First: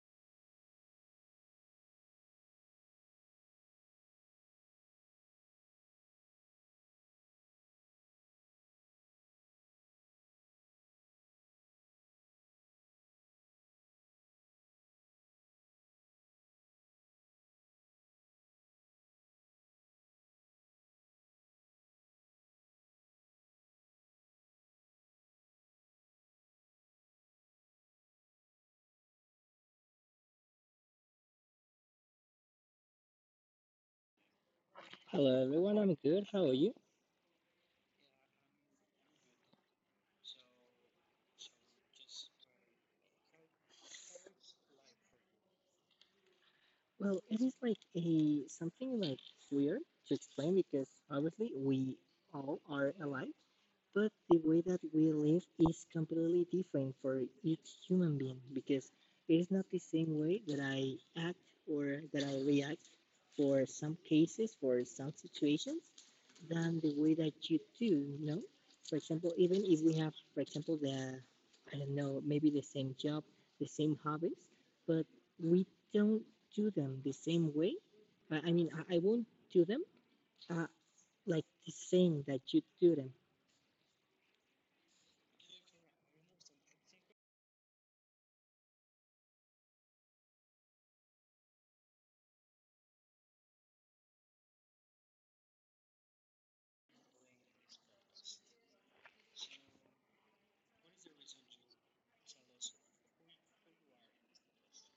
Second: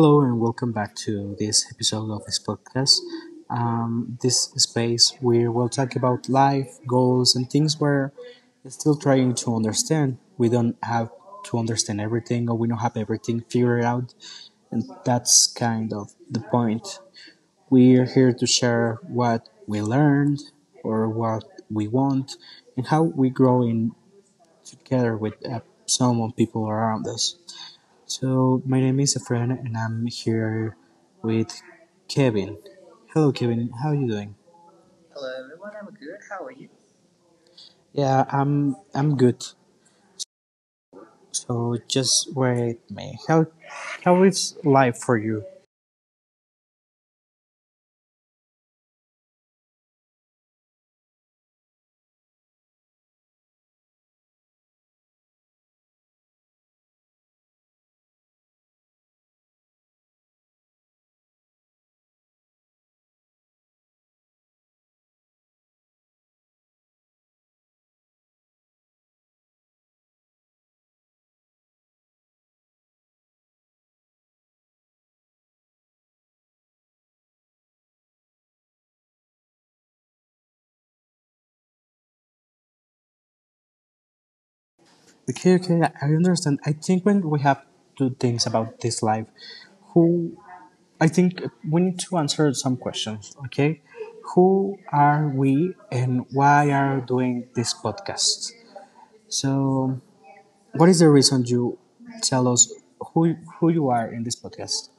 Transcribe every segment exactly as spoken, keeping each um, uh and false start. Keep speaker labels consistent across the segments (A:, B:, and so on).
A: Hello and welcome back to this episode of this podcast. Um, this space where we'll talk about life, goals, and things we're still trying to understand. We don't have to understand everything, or we don't have everything figured out, and that's kind of the point. We're here to share what we learned, or what we want, and how we grow in together with uh, some of people around us. So my name is Efren, and I'm here with Kevin. Hello, Kevin. How are you doing?
B: Hello everyone, I'm good. How are you?
A: Yeah, I'm. I'm good. So just wait me. How how is life for you?
B: Well, it is like a something like weird to explain because obviously we all are alive, but the way that we live is completely different for each human being because it is not the same way that I act or that I react for some cases, for some situations, than the way that you do, you know? For example, even if we have, for example, the, I don't know, maybe the same job, the same hobbies, but we don't do them the same way. I mean, I I won't do them uh, like the same that you do them.
A: Okay, okay. I understand. I think when we have two things about this life, who I think we need to answer some questions. Okay, who are we, and why are doing this podcast? So what is the reason you tell us who who you are in this podcast?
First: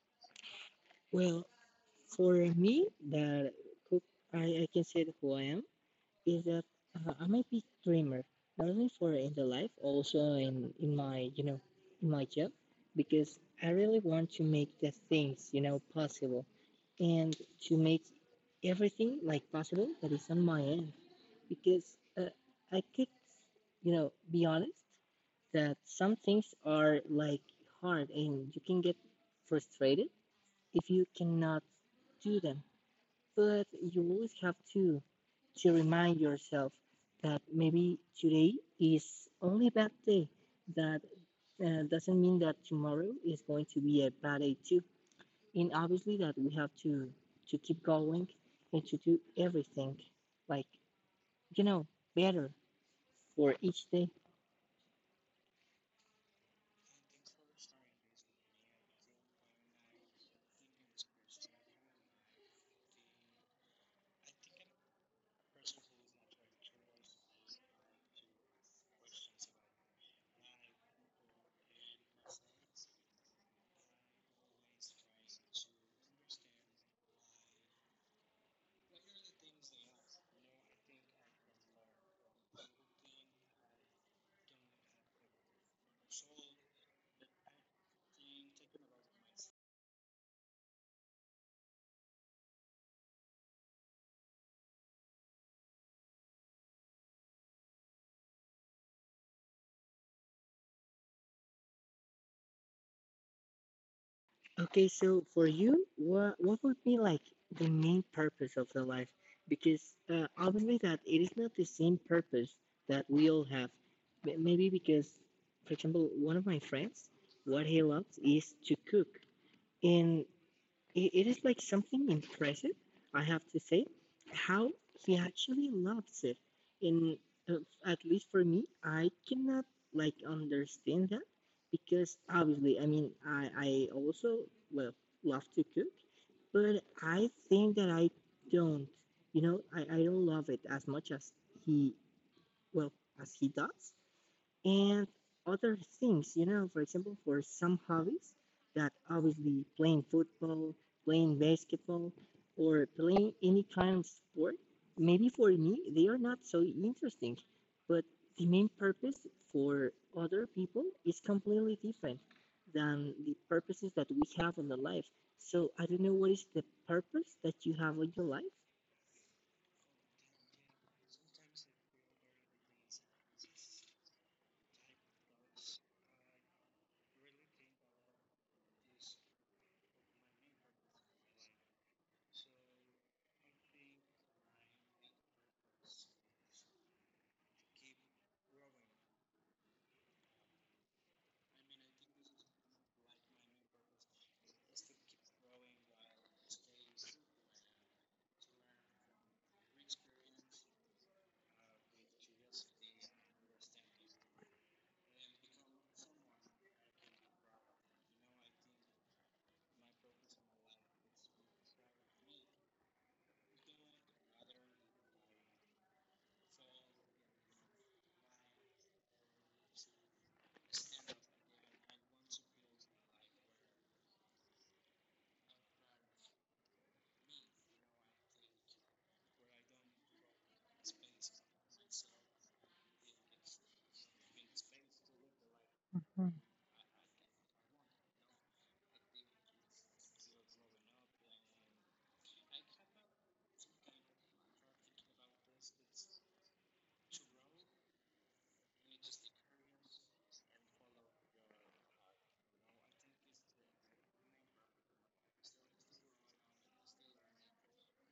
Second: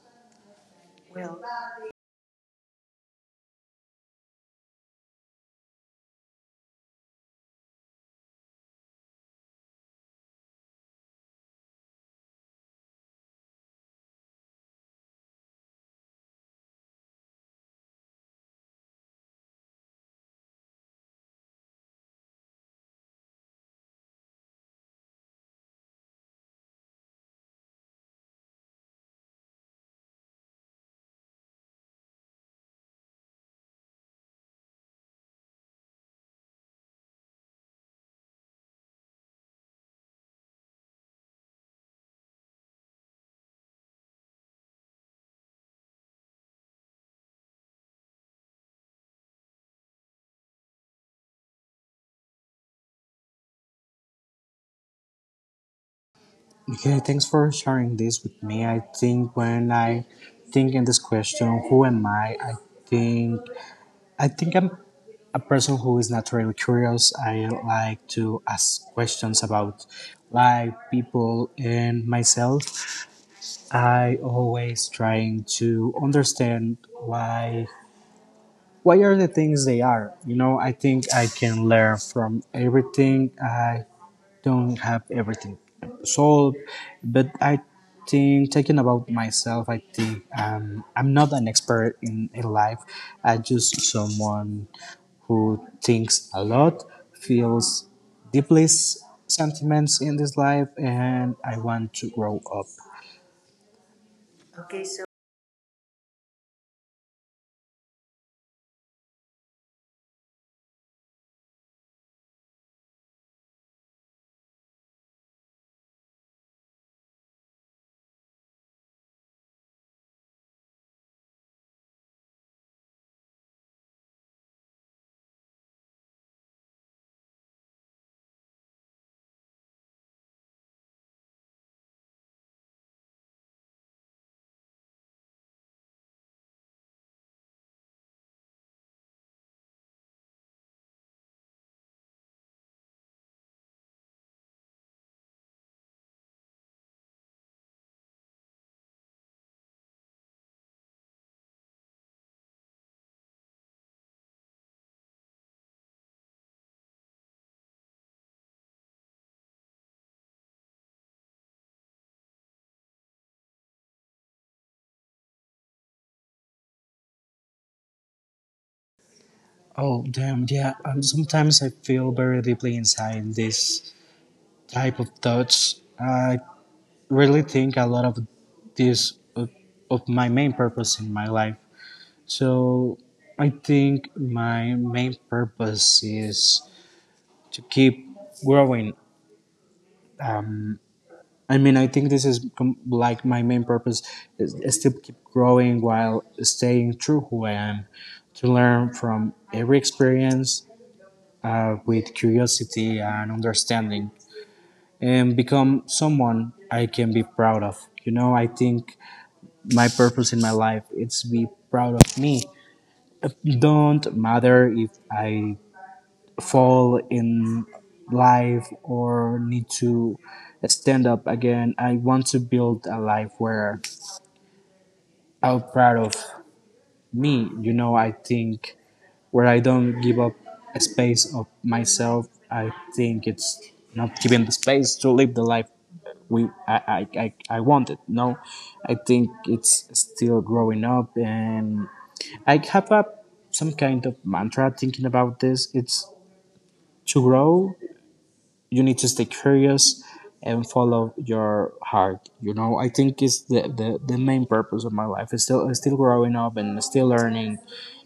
B: Well, for me, the cook I, I can say that who I am is that uh, I'm a big dreamer, not only for in the life, also in in my you know in my job, because I really want to make the things you know possible, and to make everything like possible that is on my end, because uh, I could you know be honest that some things are like hard and you can get frustrated if you cannot do them, but you always have to to remind yourself that maybe today is only a bad day. That uh, doesn't mean that tomorrow is going to be a bad day too. And obviously that we have to to keep going and to do everything like you know better for each day.
A: Okay, thanks for sharing this with me. I think when I think in this question, who am I? I think I think I'm a person who is naturally curious. I like to ask questions about life, people, and myself. I always trying to understand why why are the things they are. You know, I think I can learn from everything. I don't have everything solved, but I think talking about myself, I think um, I'm not an expert in, in life. I'm just someone who thinks a lot, feels deeply s- sentiments in this life, and I want to grow up.
B: Okay, so for you, what what would be like the main purpose of the life? Because uh, obviously that it is not the same purpose that we all have. M- Maybe because, for example, one of my friends, what he loves is to cook, and it, it is like something impressive, I have to say, how he actually loves it. In uh, at least for me, I cannot like understand that because obviously, I mean, I I also well love to cook, but I think that I don't, you know, I I don't love it as much as he well as he does, and other things, you know, for example, for some hobbies that obviously playing football, playing basketball, or playing any kind of sport, maybe for me, they are not so interesting, but the main purpose for other people is completely different than the purposes that we have in the life. So I don't know what is the purpose that you have in your life.
A: Oh damn, yeah. Um, sometimes I feel very deeply inside this type of thoughts. I really think a lot of this of, of my main purpose in my life. So I think my main purpose is to keep growing. Um, I mean, I think this is com- like my main purpose is, is to keep growing while staying true who I am, to learn from every experience uh, with curiosity and understanding, and become someone I can be proud of. You know, I think my purpose in my life is to be proud of me. Don't matter if I fall in life or need to stand up again. I want to build a life where I'm proud of me. You know, I think where I don't give up a space of myself. I think it's not giving the space to live the life we I, I, I, I wanted. No, I think it's still growing up and I have a some kind of mantra thinking about this. It's to grow you need to stay curious and follow your heart. You know, I think it's the, the, the main purpose of my life is still is still growing up and still learning,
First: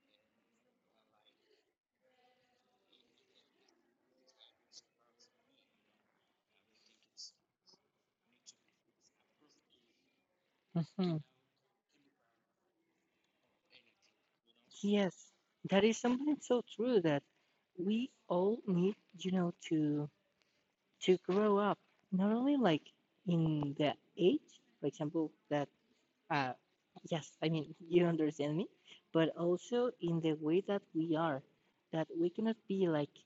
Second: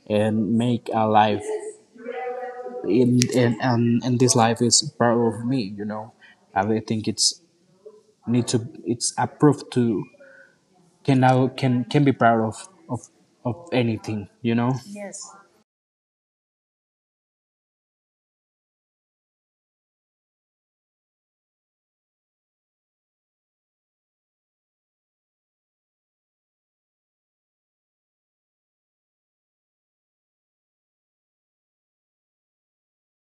A: and make a life in and and, and this life is part of me. You know, I really think it's need to it's approved to can
B: Mhm.
A: now can can be proud of of of anything. You know,
B: Yes, that is something so true that we all need, you know, to to grow up, not only like in the age, for example, that uh yes, I mean, you understand me, but also in the way that we are, that we cannot be like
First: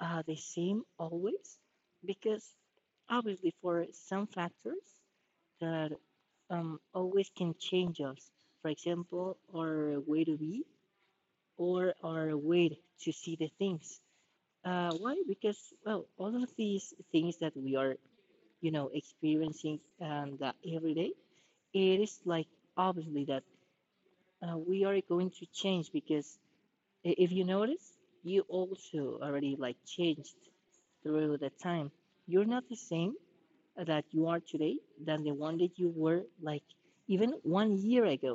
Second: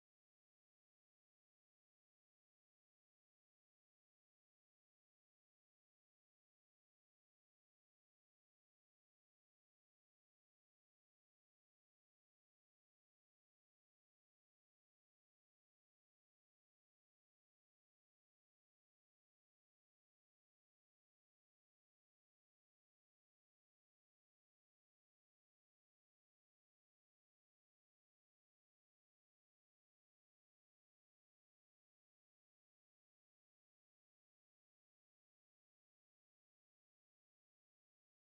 B: uh, the same always because obviously for some factors that um, always can change us. For example, our way to be or our way to see the things. Uh, why? Because well, all of these things that we are, you know, experiencing and uh, every day, it is like obviously that uh, we are going to change because I- if you notice, you also already like changed through the time. You're not the same that you are today than the one that you were like even one year ago,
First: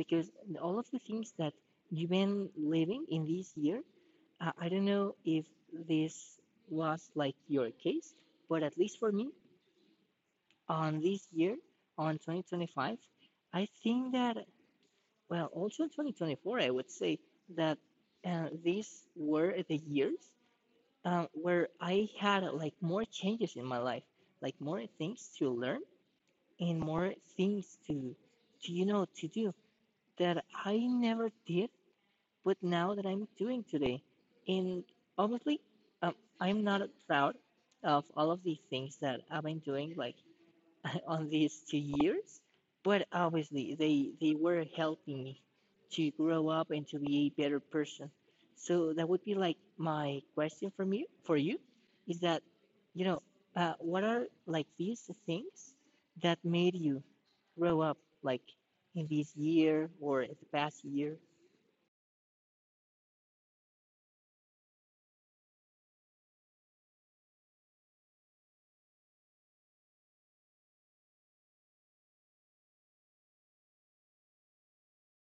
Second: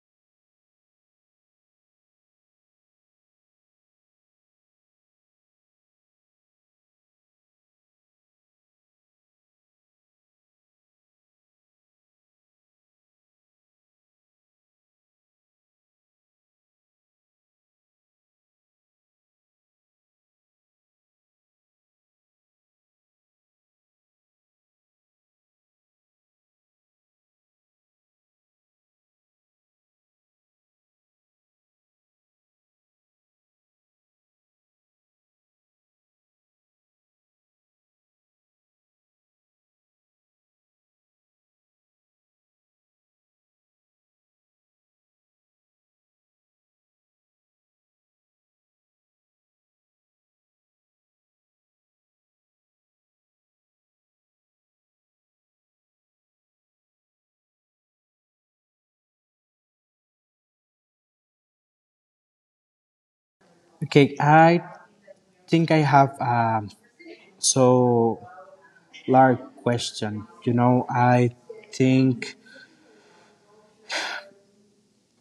B: because all of the things that you've been living in this year, uh, I don't know if this was like your case, but at least for me, on this year, on twenty twenty-five, I think that well, also in twenty twenty-four, I would say that uh, these were the years uh, where I had like more changes in my life, like more things to learn and more things to, to you know, to do that I never did, but now that I'm doing today. And obviously, um, I'm not proud of all of the things that I've been doing, like on these two years, but obviously they they were helping me to grow up and to be a better person. So that would be like my question from you for you is that you know uh, what are like these things that made you grow up like in this year or in the past year?
A: okay, I think I have um so large question. You know, i think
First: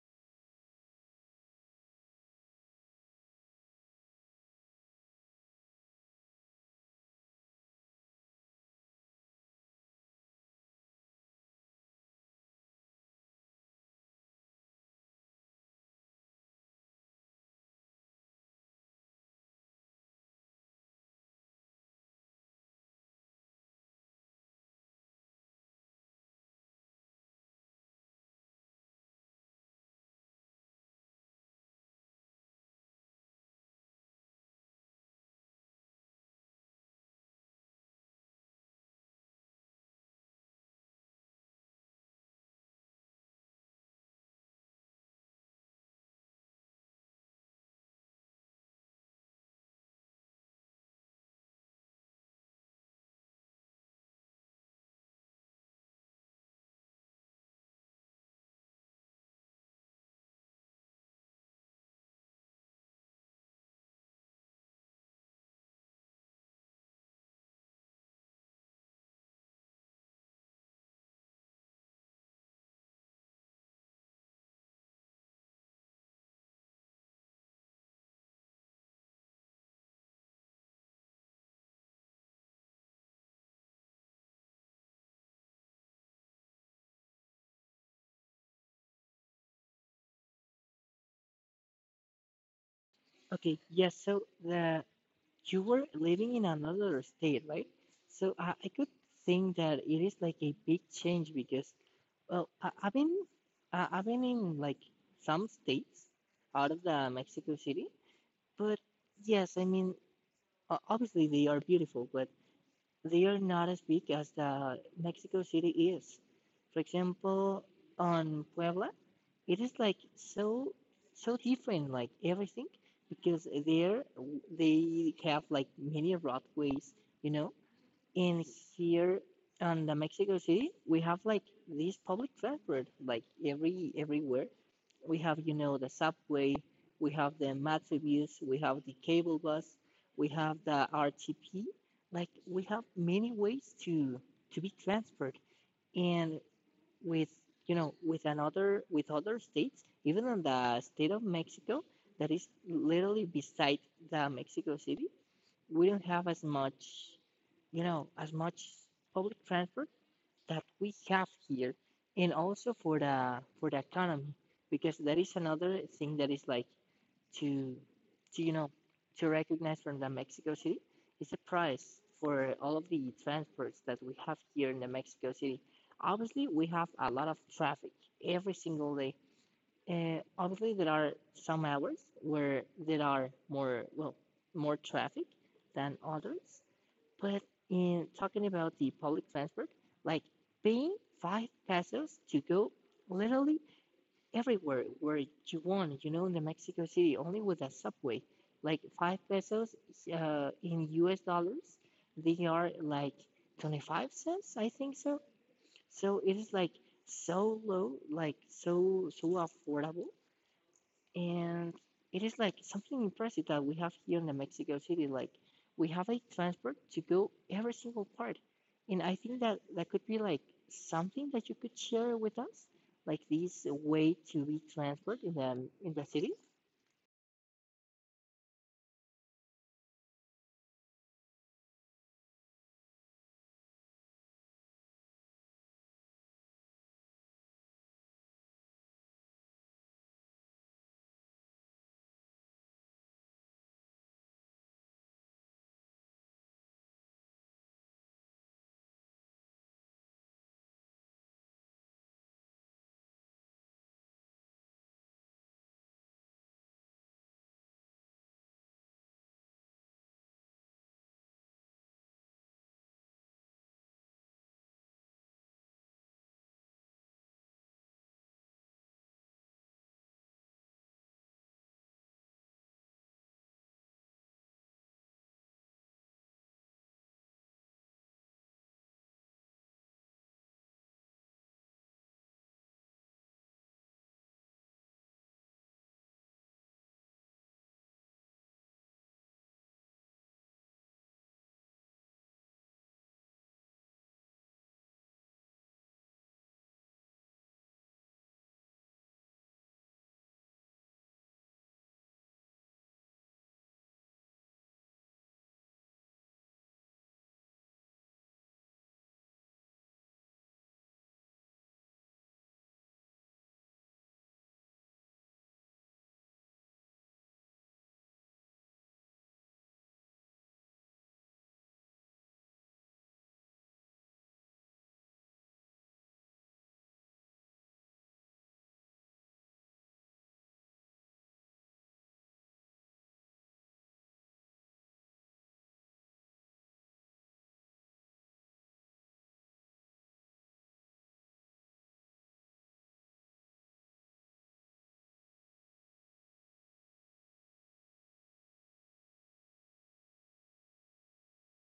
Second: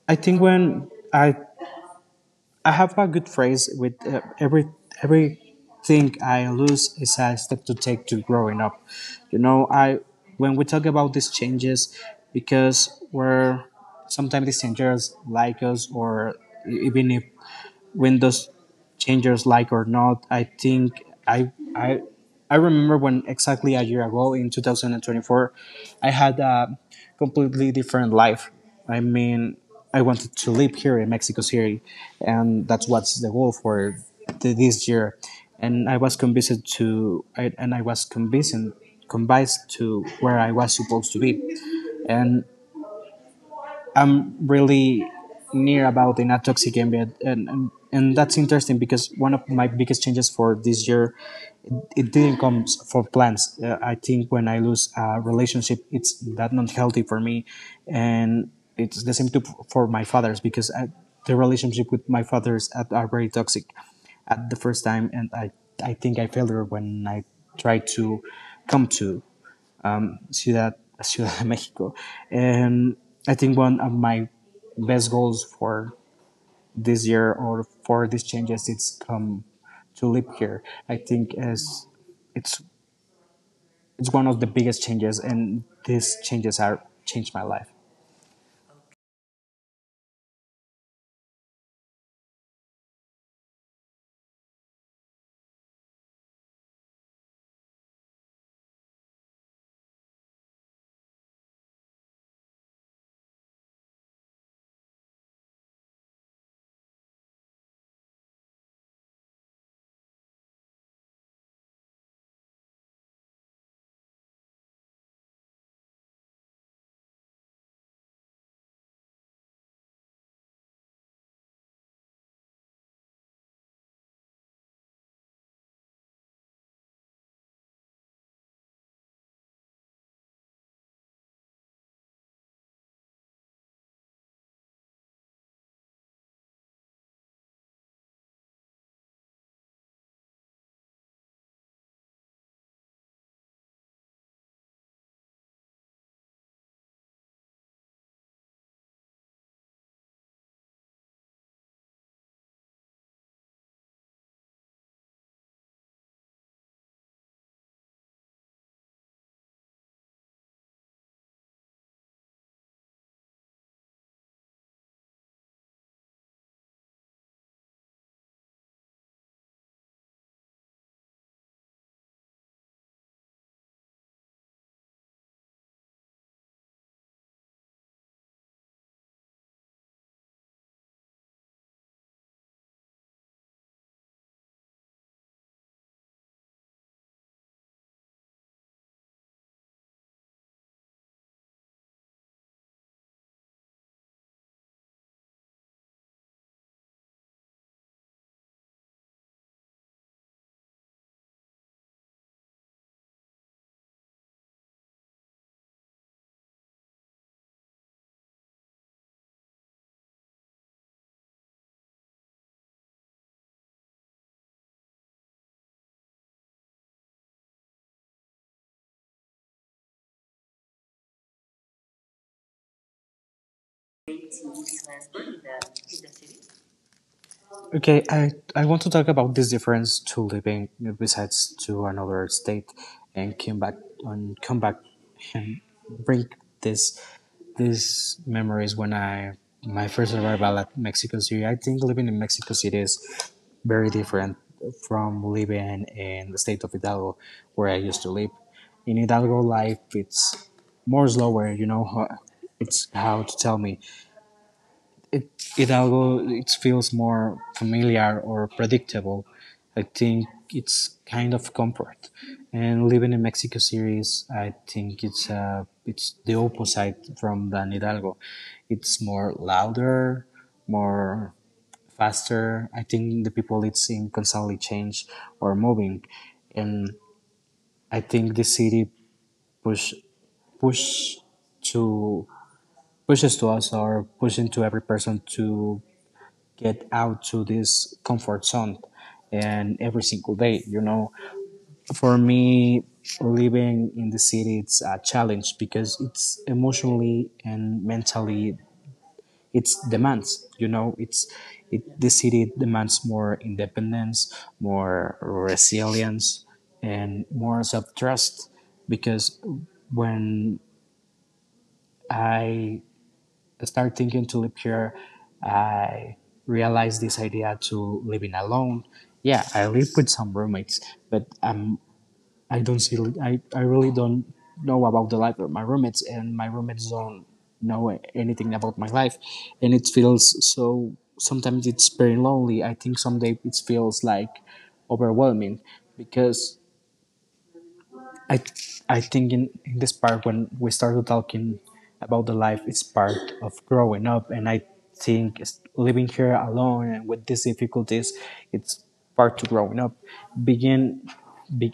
A: I think when I I have a good phrase with uh, every everything I lose is a step to take to growing up. You know, I when we talk about these changes, because we're sometimes these changes like us or e-, even if Windows changers like or not. I think I I I remember when exactly a year ago in two thousand twenty-four, I had a completely different life. I mean, I wanted to live here in Mexico City, and that's what's the goal for th- this year. And I was convinced to, I, and I was convinced convinced to where I was supposed to be. And really near about in a toxic ambient, and, and and that's interesting because one of my biggest changes for this year it didn't come for plans. uh, I think when I lose a relationship it's that not healthy for me, and it's the same too for my father's. Because I, the relationship with my father's at, are very toxic at the first time, and i i think I failed her when I tried to come to Ciudad, Ciudad de Mexico. And I think one of my best goals for this year or for these changes it's come to live here. I think as it's it's one of the biggest changes and these changes are changed my life.
B: Okay, yes. So the you were living in another state, right? So I, I could think that it is like a big change because, well, I, I've been I, I've been in like some states out of the Mexico City, but yes, I mean o- obviously they are beautiful, but they are not as big as the Mexico City is. For example, on Puebla, it is like so so different, like everything, because there they have like many roadways, you know, in here on the Mexico City, we have like this public transport, like every everywhere. We have, you know, the subway, we have the Metrobus, we have the cable bus, we have the R T P. Like we have many ways to to be transferred, and with you know with another with other states, even in the state of Mexico, that is literally beside the Mexico City, we don't have as much you know, as much public transport that we have here, and also for the for the economy, because that is another thing that is like to, to you know, to recognize from the Mexico City is the price for all of the transports that we have here in the Mexico City. Obviously, we have a lot of traffic every single day. Uh, obviously, there are some hours where there are more well more traffic than others, but in talking about the public transport, like paying five pesos to go literally everywhere where you want, you know, in the Mexico City, only with a subway. Like five pesos uh, in U S dollars, they are like 25 cents, I think so. So it is like so low, like so so affordable, and it is like something impressive that we have here in the Mexico City. Like we have a transport to go every single part, and I think that that could be like something that you could share with us, like this way to be transport in the in the city.
A: Okay, I, I want to talk about this difference to living besides to another state and come back and come back and bring this these memories when I my first arrival at Mexico City. I think living in Mexico City is very different from living in the state of Hidalgo where I used to live. In Hidalgo life, it's more slower. You know, ho- it's how to tell me it, it although it feels more familiar or predictable, I think it's kind of comfort. And living in Mexico City is, I think it's uh, it's the opposite from Dan Hidalgo. It's more louder, more faster. I think the people it's in constantly change or moving, and I think the city push push to pushes to us or pushing to every person to get out to this comfort zone and every single day. You know, for me living in the city it's a challenge because it's emotionally and mentally it's demands. You know, it's it, the city demands more independence, more resilience and more self-trust. Because when I start thinking to live here, I realized this idea to living alone. Yeah, I live with some roommates, but um, I don't see. I, I really don't know about the life of my roommates, and my roommates don't know anything about my life, and it feels so. Sometimes it's very lonely. I think someday it feels like overwhelming because I I think in, in this part when we started talking about the life, it's part of growing up, and I think it's- living here alone and with these difficulties, it's part to growing up. Begin be,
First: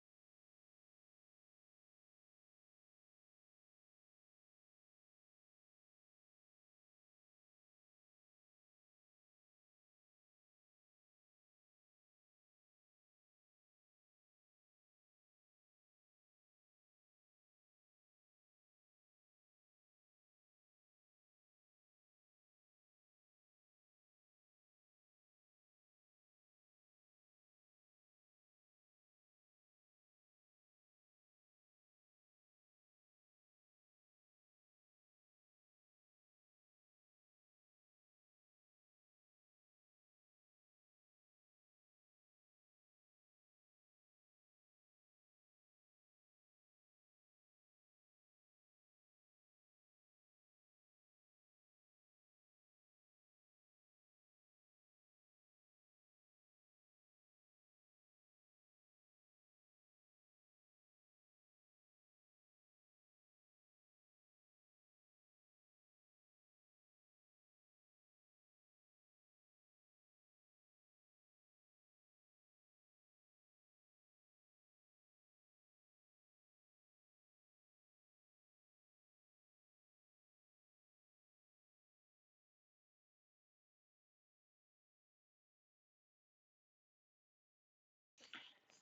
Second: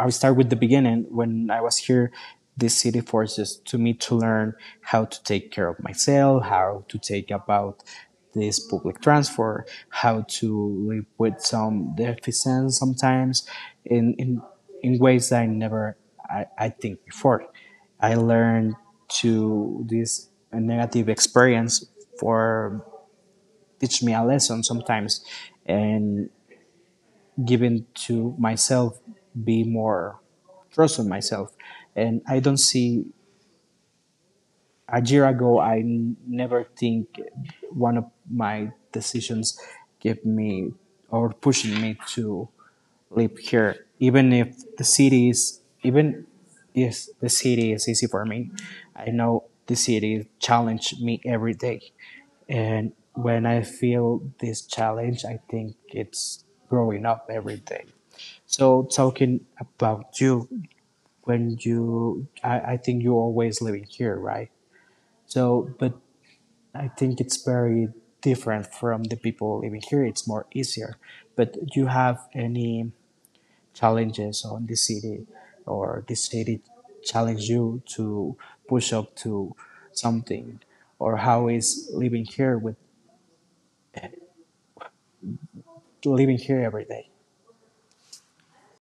A: I'll start with the beginning. When I was here, this city forces to me to learn how to take care of myself, how to take about this public transport, how to live with some deficiencies sometimes in, in, in ways that I never I, I think before. I learned to this negative experience for teach me a lesson sometimes and given to myself, be more trust on myself. And I don't see a year ago, I n- never think one of my decisions gave me or pushing me to live here, even if the city is even if the city is easy for me. I know the city challenge me every day, and when I feel this challenge, I think it's growing up every day. So talking about you, when you, I, I think you're always living here, right? So, but I think it's very different from the people living here. It's more easier. But do you have any challenges on this city, or this city challenge you to push up to something, or how is living here with living here every day?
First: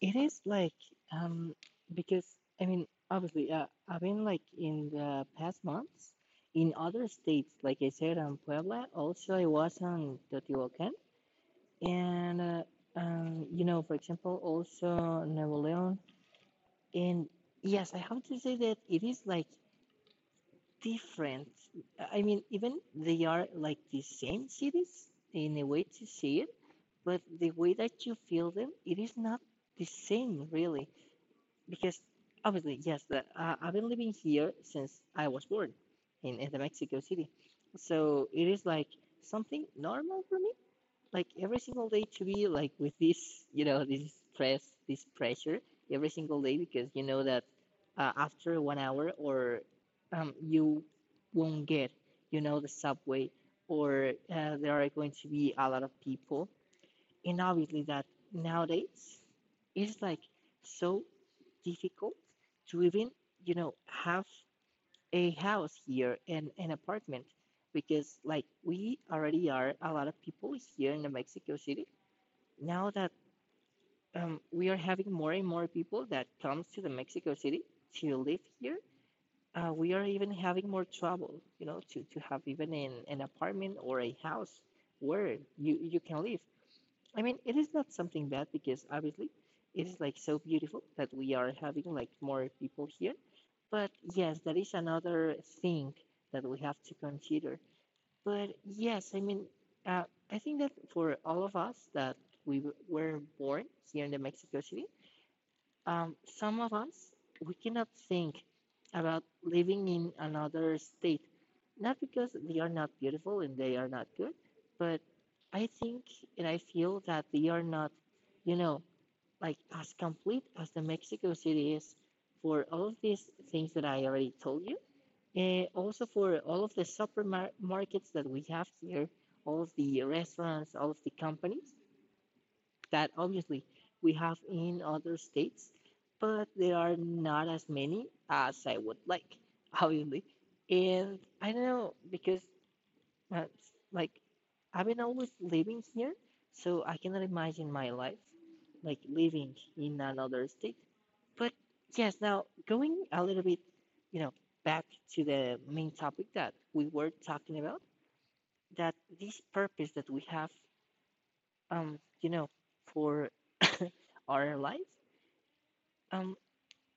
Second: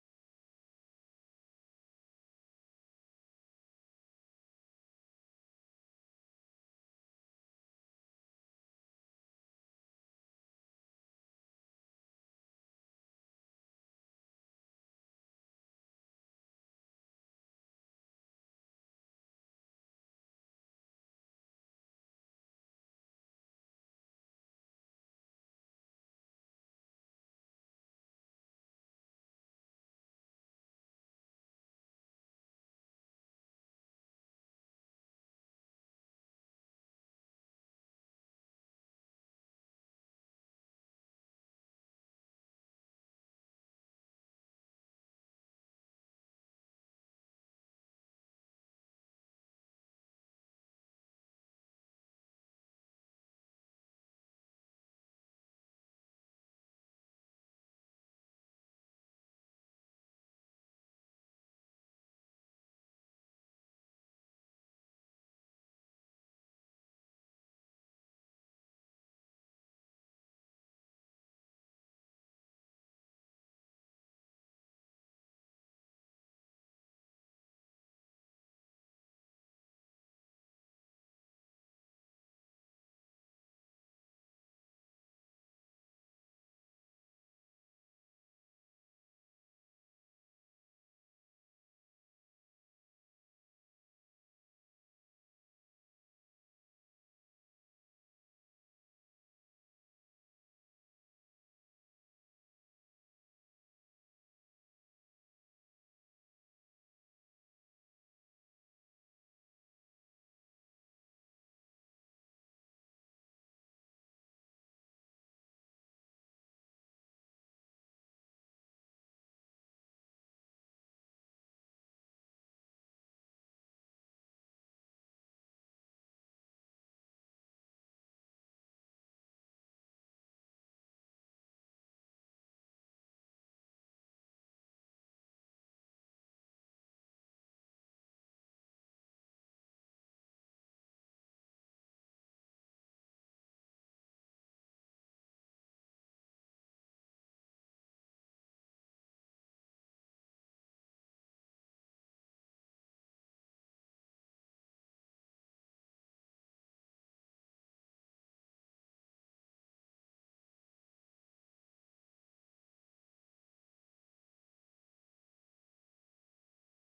B: It is like um because I mean obviously uh, I've been like in the past months in other states, like I said, on Puebla. Also, I was on Teotihuacan and uh, um, you know, for example, also Napoleon. And yes, I have to say that it is like different. I mean, even they are like the same cities in a way to see it, but the way that you feel them, it is not the same really, because obviously yes, the, uh, I've been living here since I was born in, in the Mexico City, so it is like something normal for me, like every single day to be like with this, you know, this stress, this pressure every single day, because you know that uh, after one hour or um, you won't get, you know, the subway, or uh, there are going to be a lot of people, and obviously that nowadays it's like so difficult to even you know have a house here and an apartment, because like we already are a lot of people here in the Mexico City. Now that um, we are having more and more people that comes to the Mexico City to live here, uh, we are even having more trouble, you know, to, to have even an, an apartment or a house where you, you can live. I mean, it is not something bad because obviously it is like so beautiful that we are having like more people here. But yes, that is another thing that we have to consider. But yes, I mean, uh, I think that for all of us that we w- were born here in the Mexico City, um, some of us, we cannot think about living in another state, not because they are not beautiful and they are not good, but I think and I feel that they are not, you know, like as complete as the Mexico City is, for all of these things that I already told you. And also for all of the supermarkets that we have here, all of the restaurants, all of the companies that obviously we have in other states, but there are not as many as I would like, obviously. And I don't know because uh, like I've been always living here, so I cannot imagine my life like living in another state. But yes, now going a little bit, you know, back to the main topic that we were talking about, that this purpose that we have, um, you know, for our life. um,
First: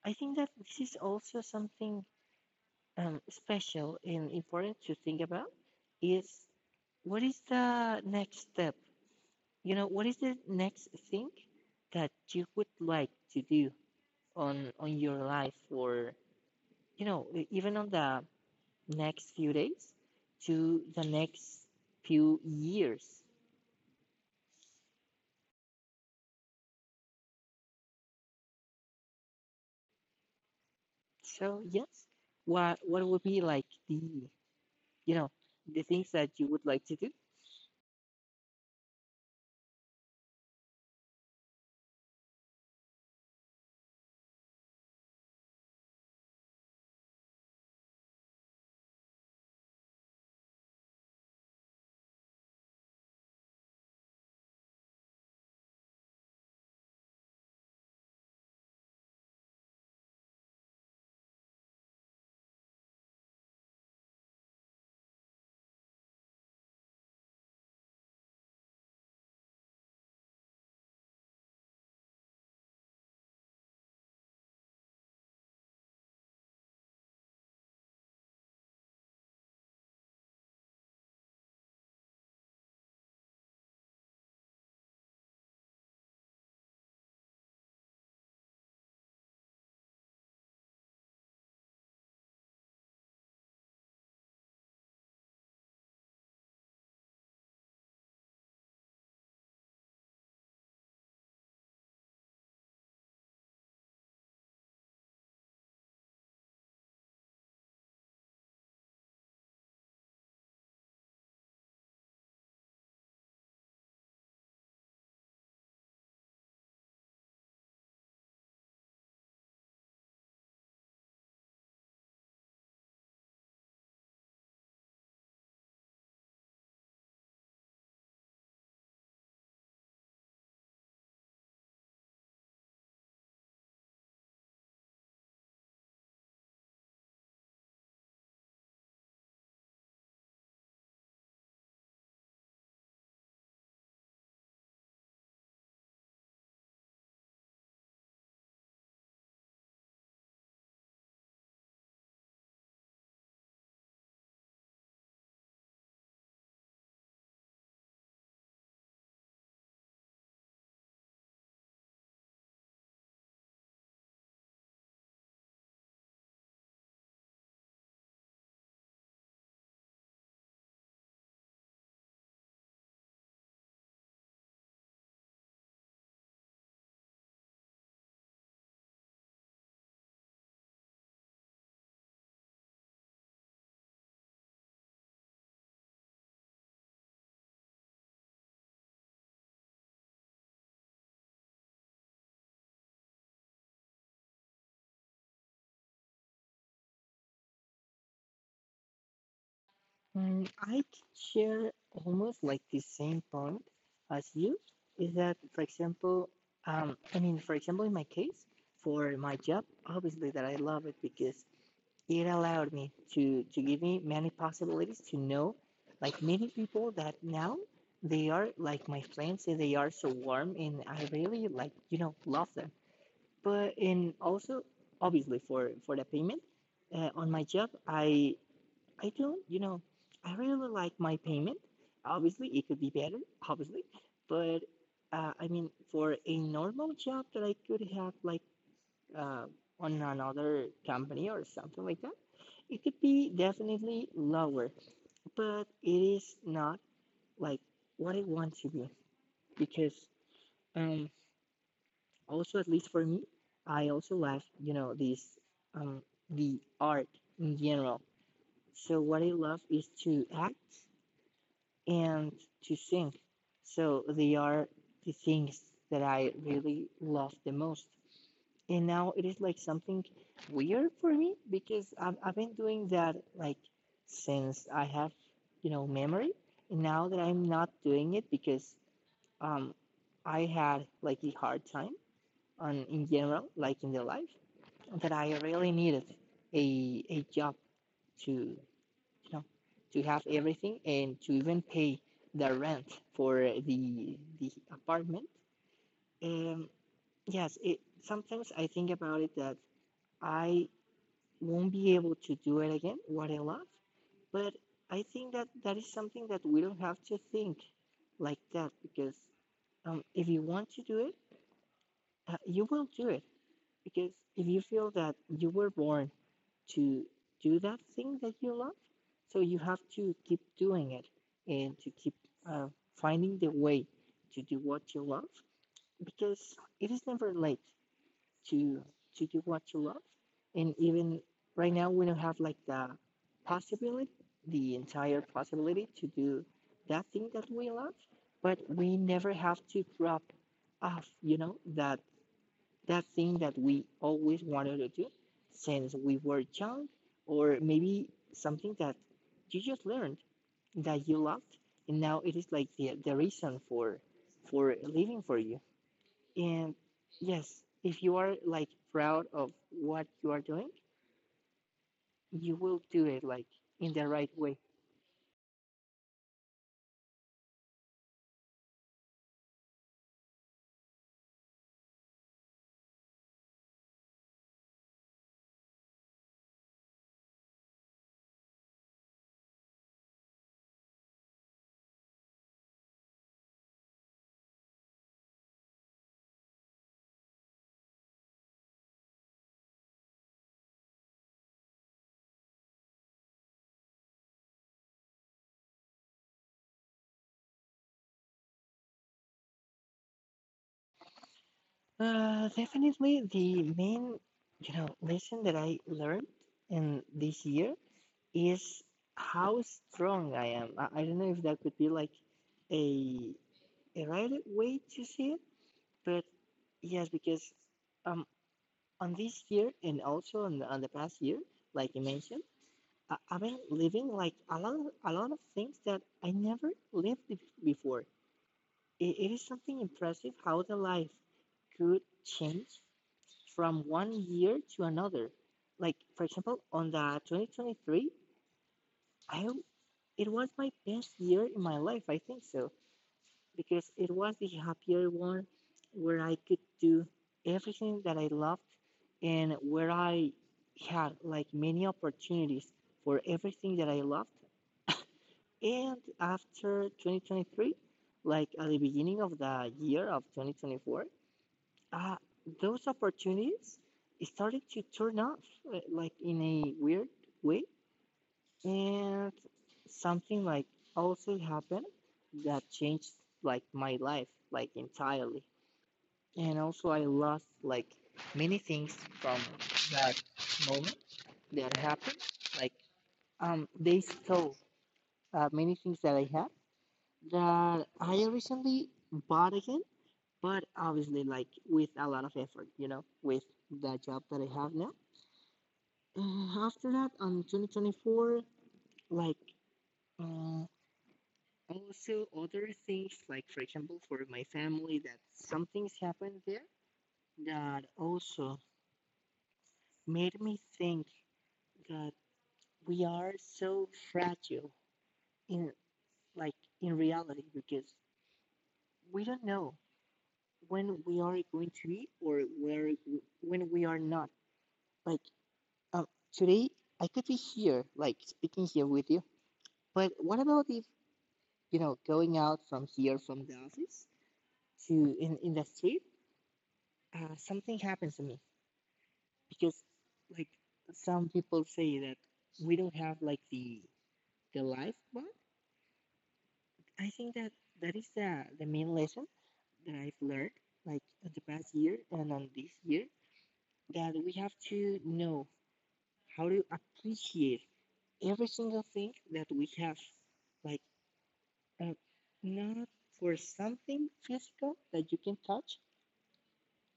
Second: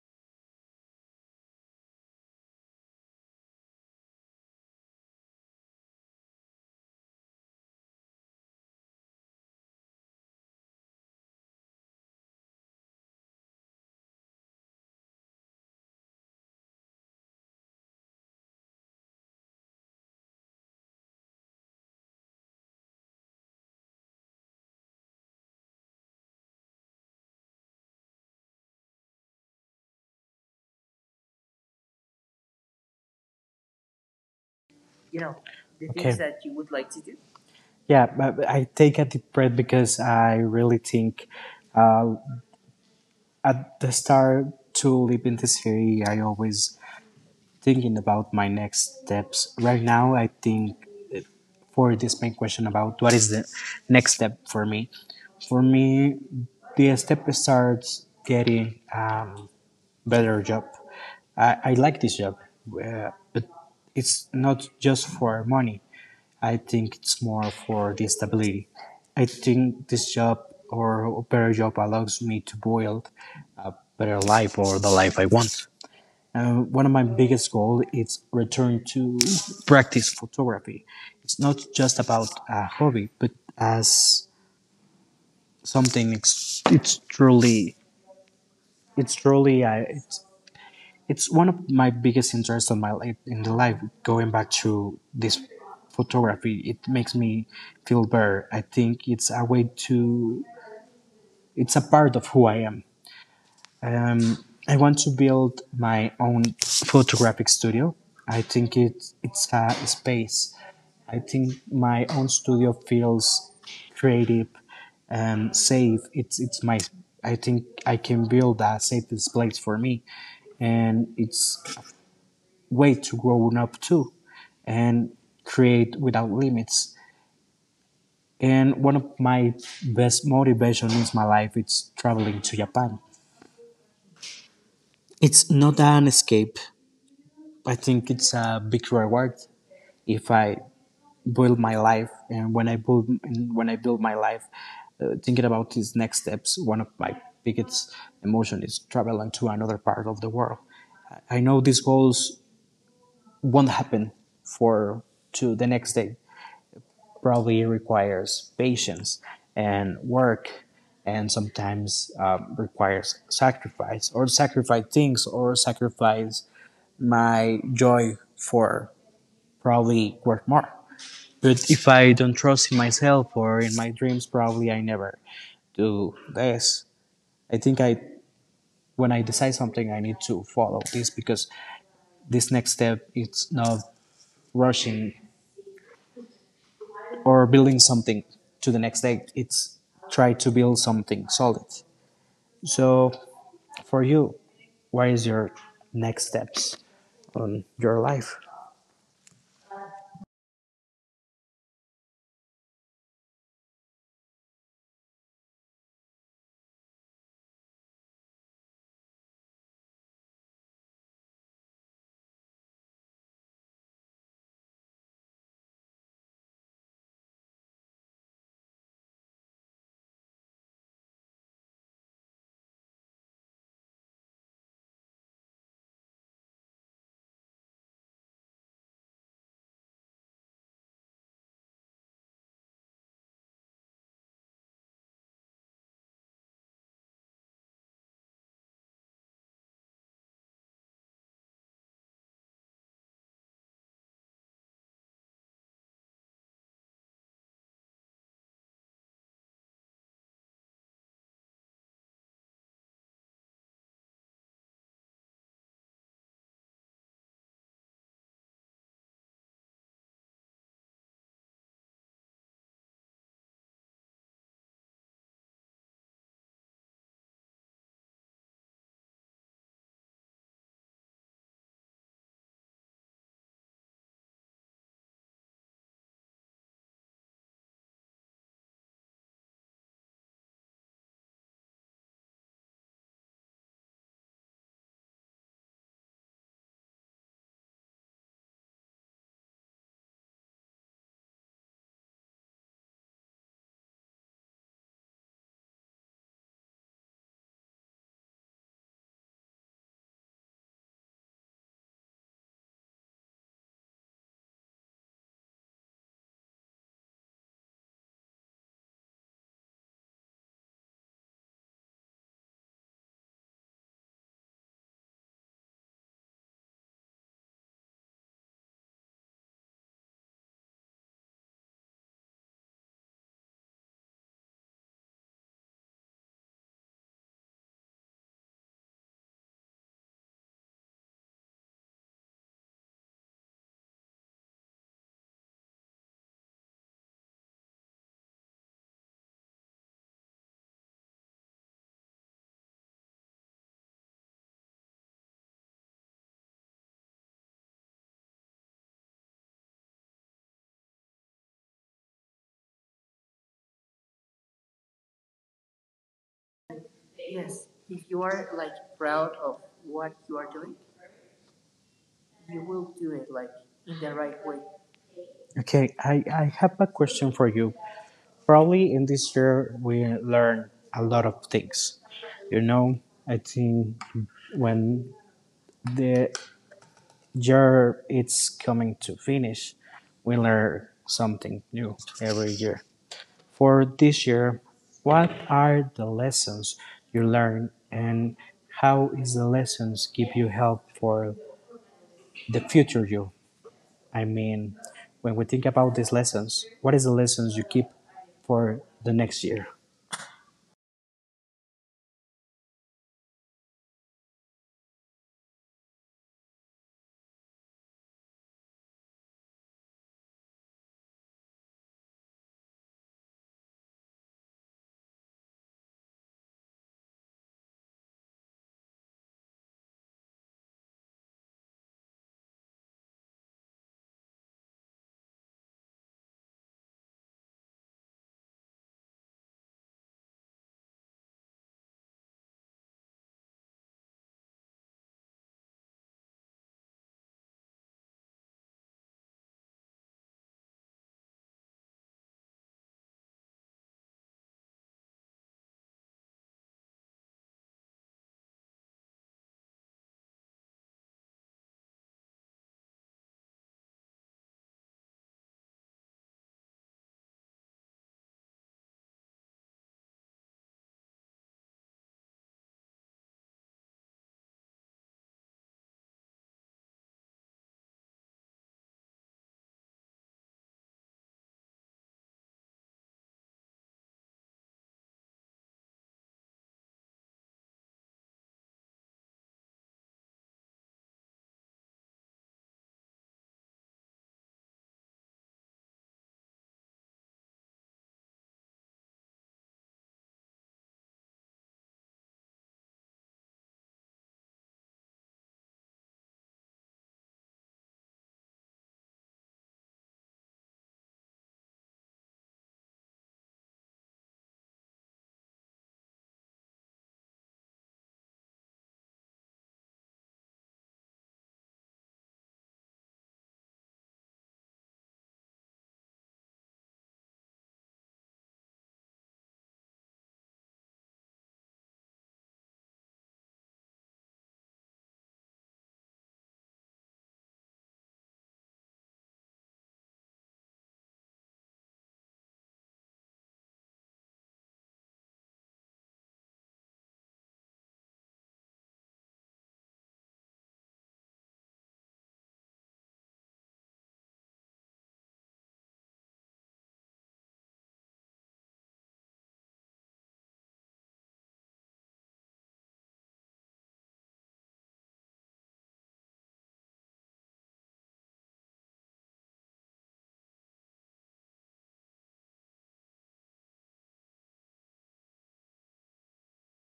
B: I think that this is also something um, special and important to think about is what is the next step? You know, what is the next thing that you would like to do on on your life or you know, e- even on the next few days to the next few years. So yes, what what would be like the you know, the things
A: Okay.
B: that you would like to do.
A: Yeah, but I take a deep breath because I really think uh, at the start to live in this theory, I always thinking about my next steps. Right now, I think for this main question about what is the next step for me. For me, the step starts getting um, better job. I, I like this job, uh, but it's not just for money. I think it's more for the stability. I think this job or better job allows me to build a better life or the life I want. Uh, one of my biggest goals is return to practice photography. It's not just about a hobby, but as something. It's, it's truly, it's truly. I it's one of my biggest interests on my li- in the life. Going back to this photography it makes me feel better. I think it's a way to it's a part of who I am. um, I want to build my own photographic studio. I think it's it's a space. I think my own studio feels creative, um, safe. It's it's my, I think I can build a safe place for me, and it's way to grow up too and create without limits. And one of my best motivation in my life is traveling to Japan. It's not an escape. I think it's a big reward if I build my life and when I build when I build my life, uh, thinking about these next steps, one of my biggest emotion is traveling to another part of the world. I know these goals won't happen for to the next day, probably requires patience and work, and sometimes um, requires sacrifice, or sacrifice things, or sacrifice my joy for probably work more. But if I don't trust in myself or in my dreams, probably I never do this. I think I When I decide something, I need to follow this because this next step, it's not rushing or building something to the next day. It's try to build something solid. So, for you, what is your next steps on your life?
B: Mm, I can share almost like the same point as you is that, for example, um, I mean, for example, in my case, for my job, obviously that I love it because it allowed me to to give me many possibilities to know, like many people that now they are like my friends and they are so warm and I really like, you know, love them. But and also obviously for for the payment, uh, on my job, I I don't, you know, I really like my payment. Obviously, it could be better, obviously, but uh, I mean, for a normal job that I could have, like uh, on another company or something like that, it could be definitely lower, but it is not like what I want to be because um, also at least for me, I also love, you know, this um, the art in general. So what I love is to act and to sing. So they are the things that I really love the most. And now it is like something weird for me because I've, I've been doing that like since I have, you know, memory. And now that I'm not doing it because um, I had like a hard time on in general, like in the life, that I really needed a, a job to, you know, to have everything and to even pay the rent for the the apartment. um, yes, it sometimes I think about it that I won't be able to do it again what I love. But I think that that is something that we don't have to think like that because um, if you want to do it, uh, you will do it because if you feel that you were born to do that thing that you love. So you have to keep doing it and to keep uh, finding the way to do what you love because it is never late to to do what you love. And even right now, we don't have like the possibility, the entire possibility to do that thing that we love, but we never have to drop off, you know, that that thing that we always wanted to do since we were young, or maybe something that you just learned that you loved, and now it is like the, the reason for for living for you. And yes, if you are like proud of what you are doing, you will do it like in the right way.
A: Okay, I, I have a question for you. Probably in this year, we learn a lot of things. You know, I think when the year it's coming to finish, we learn something new every year. For this year, what are the lessons you learn, and how is the lessons give you help for the future you? I mean, when we think about these lessons, what is the lessons you keep for the next year?
B: Uh, definitely the main, you know, lesson that I learned in this year is how strong I am. I, I don't know if that could be like a, a right way to see it, but yes, because um, on this year and also on the, on the past year, like you mentioned, I, I've been living like a lot of, a lot of things that I never lived be- before. It, it is something impressive how the life could change from one year to another. Like for example, on the twenty twenty-three, I. It was my best year in my life, I think so, because it was the happier one where I could do everything that I loved and where I had like many opportunities for everything that I loved. And after twenty twenty-three, like at the beginning of the year of twenty twenty-four, uh, those opportunities started to turn off, uh, like in a weird way, and something like also happened that changed like my life like entirely. And also I lost like many things from that moment that happened. Like um they stole uh, many things that I had that I recently bought again, but obviously like with a lot of effort, you know, with the job that I have now. Uh, after that, on twenty twenty-four, like uh, also, other things like, for example, for my family, that some things happened there that also made me think that we are so fragile in like in reality because we don't know when we are going to be or where when we are not. Like uh, today, I could be here, like speaking here with you. But what about if, you know, going out from here from the office to in in the street, uh, something happens to me because like some people say that we don't have like the the life. But I think that that is the the main lesson that I've learned like in the past year and on this year, that we have to know how to appreciate every single thing that we have, like uh, not for something physical that you can touch,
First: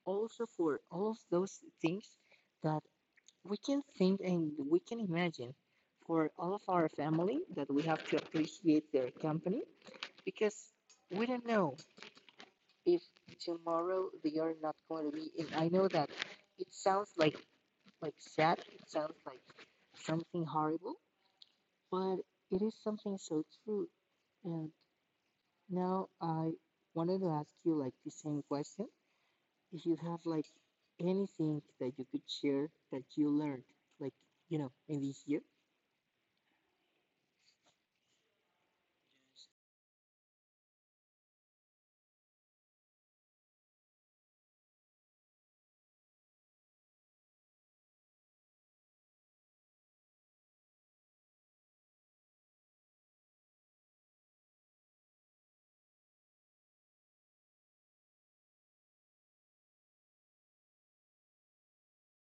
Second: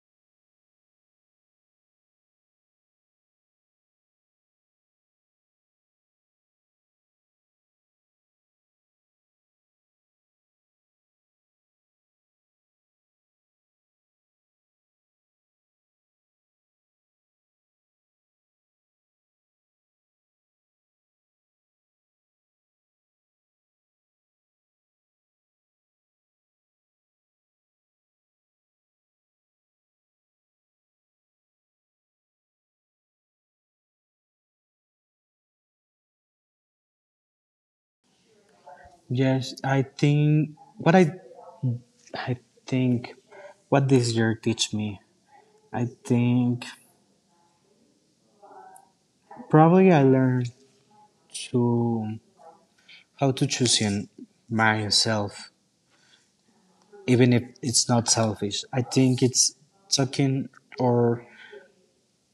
B: also for all of those things that we can think and we can imagine, for all of our family that we have to appreciate their company because we don't know if tomorrow they are not going to be. And I know that it sounds like like sad, it sounds like something horrible, but it is something so true. And now I wanted to ask you like the same question if you have like anything that you could share that you learned, like you know, in this year.
A: Yes, I think what I I think what this year teach me. I think probably I learned to how to choose in myself, even if it's not selfish. I think it's talking or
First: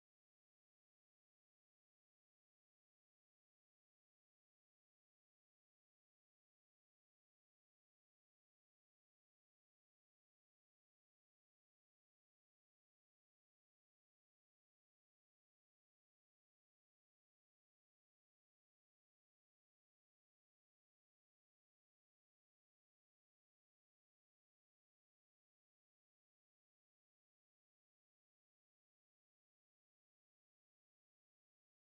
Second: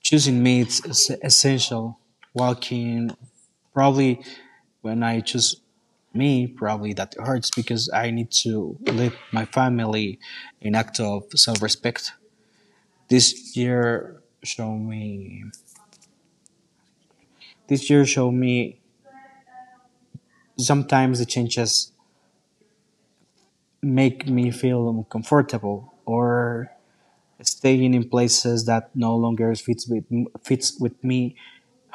A: choosing me. It's essential. Walking probably when I choose me, probably that hurts because I need to leave my family in act of self-respect. This year show me this year show me sometimes the changes make me feel uncomfortable, or staying in places that no longer fits with fits with me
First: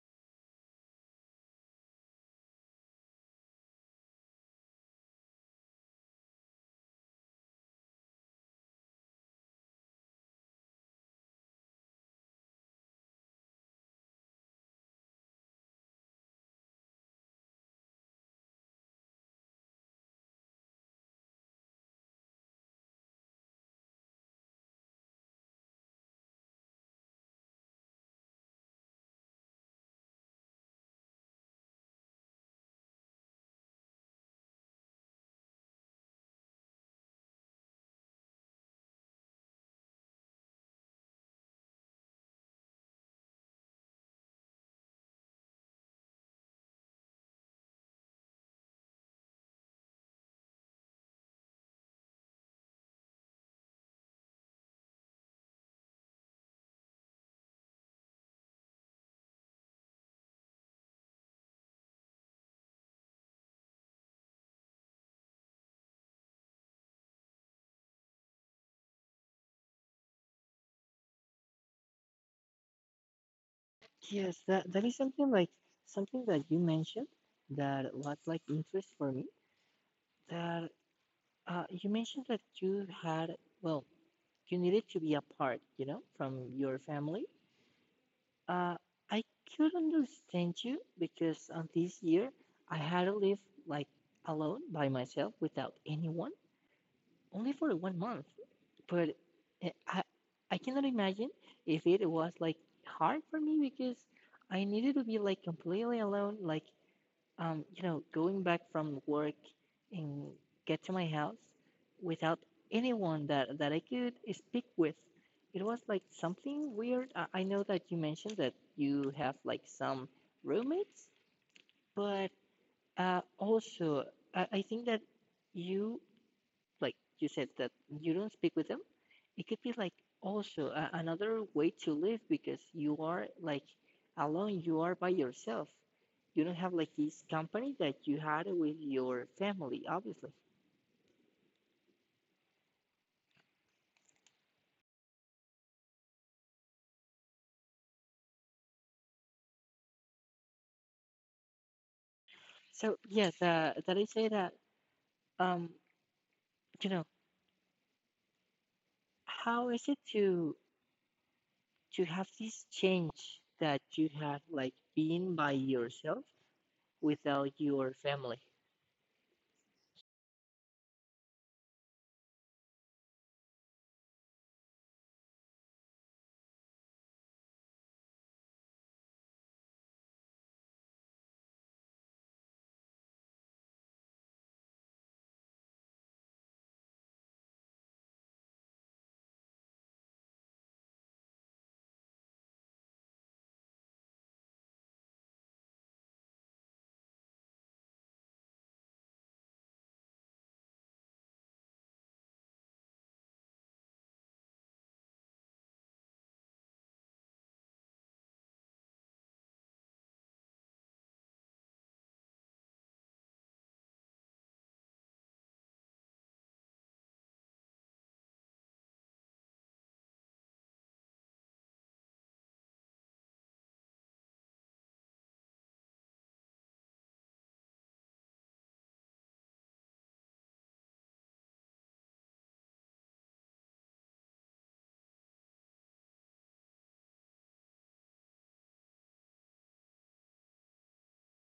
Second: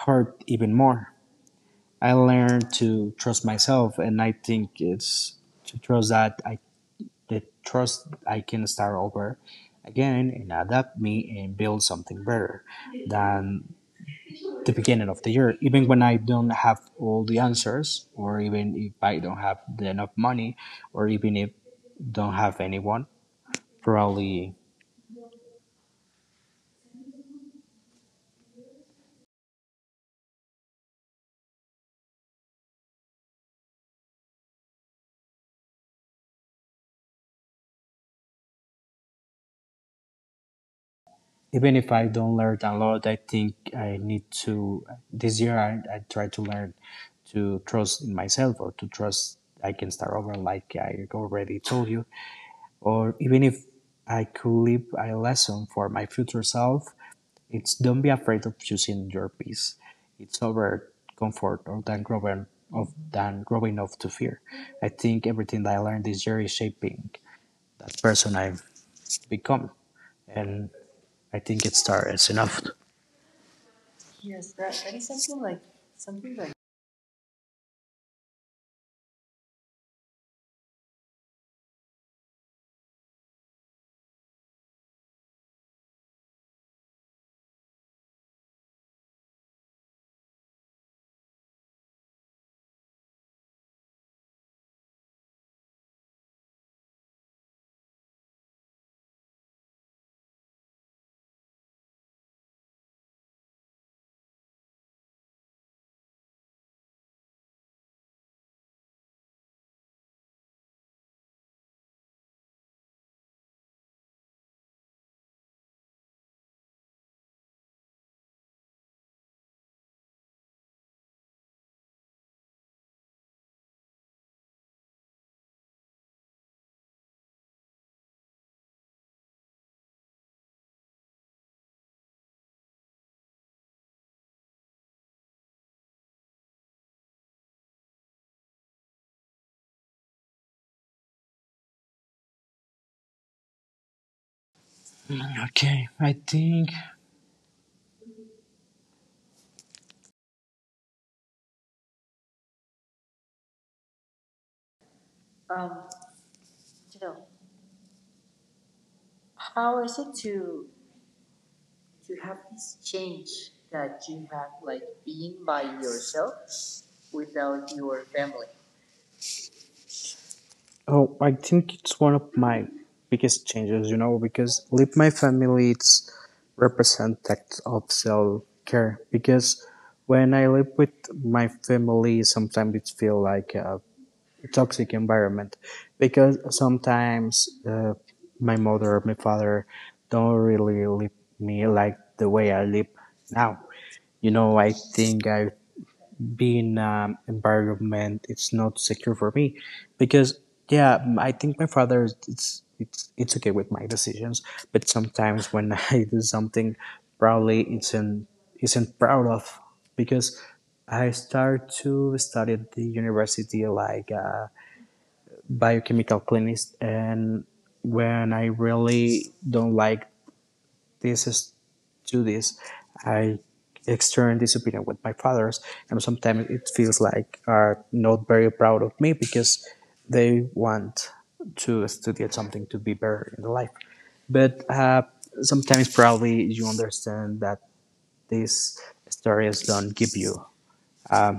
A: hurt even more. I learned to trust myself, and I think it's to trust that I the trust I can start over again and adapt me and build something better than the beginning of the year. Even when I don't have all the answers, or even if I don't have enough money, or even if don't have anyone, probably even if I don't learn a lot, I think I need to this year I, I try to learn to trust in myself, or to trust I can start over like I already told you. Or even if I could leave a lesson for my future self, it's don't be afraid of choosing your peace. It's over comfort, or than growing of than growing up to fear. I think everything that I learned this year is shaping that person I've become, and I think it starts enough.
B: Yes, that, that is something like something that you mentioned that was like interest for me. That uh, you mentioned that you had, well, you needed to be apart, you know, from your family. Uh, I could understand you because on this year I had to live like alone by myself without anyone, only for one month. But eh, I, I cannot imagine if it was like hard for me because I needed to be like completely alone, like, Um, you know, going back from work and get to my house without anyone that that I could speak with. It was like something weird. I, I know that you mentioned that you have like some roommates, but uh, also, I, I think that you, like you said, that you don't speak with them, it could be like also a, another way to live because you are like alone, you are by yourself, you don't have like this company that you had with your family, obviously.
A: Okay, I think
B: So yes, uh, that I say that um you know, how is it to to have this change that you have, like being by yourself without your family.
A: oh, I think it's one of my biggest changes, you know, because leave my family, it's represent representative of self care. Because when I live with my family, sometimes it feel like a toxic environment. Because sometimes uh, my mother, my father, don't really leave me like the way I live now. You know, I think I being um, environment it's not secure for me because yeah, m- I think my father is- it's it's it's okay with my decisions, but sometimes when I do something probably isn't isn't proud of. Because I start to study at the university like uh, biochemical clinics, and when I really don't like this is do this. I externed this opinion with my fathers, and sometimes it feels like are not very proud of me because they want to study something to be better in life. But uh, sometimes probably you understand that these stories don't give you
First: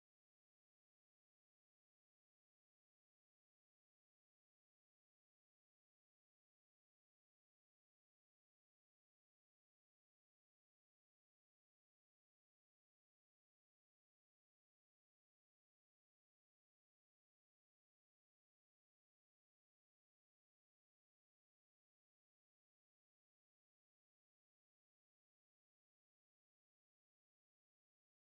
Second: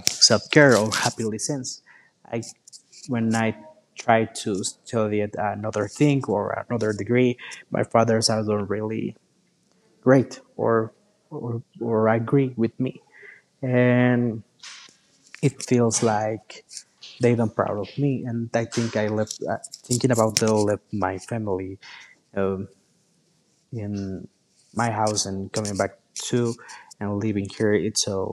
A: self-care or happily sense. I when I try to study at another thing or another degree, my fathers I don't really great, or or, or agree with me, and it feels like they don't proud of me. And I think I left uh, thinking about the left my family, um, in my house, and coming back to and living here, it's a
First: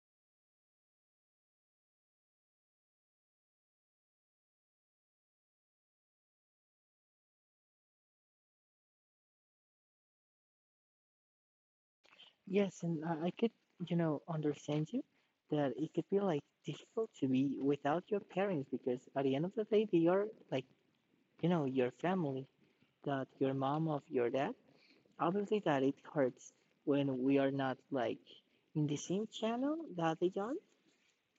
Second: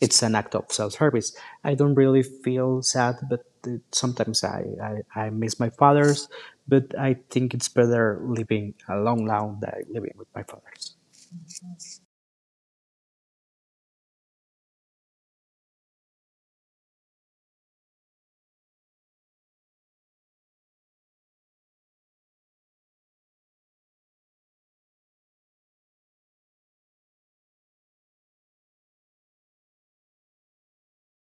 A: it's an act of self-service. I don't really feel sad, but it, sometimes I, I, I miss my fathers. But I think it's better living alone now than living with my fathers.
B: Yes, and I, I could, you know, understand you that it could be like difficult to be without your parents because at the end of the day, they are like, you know, your family, that your mom of your dad. Obviously, that it hurts when we are not like in the same channel that they are,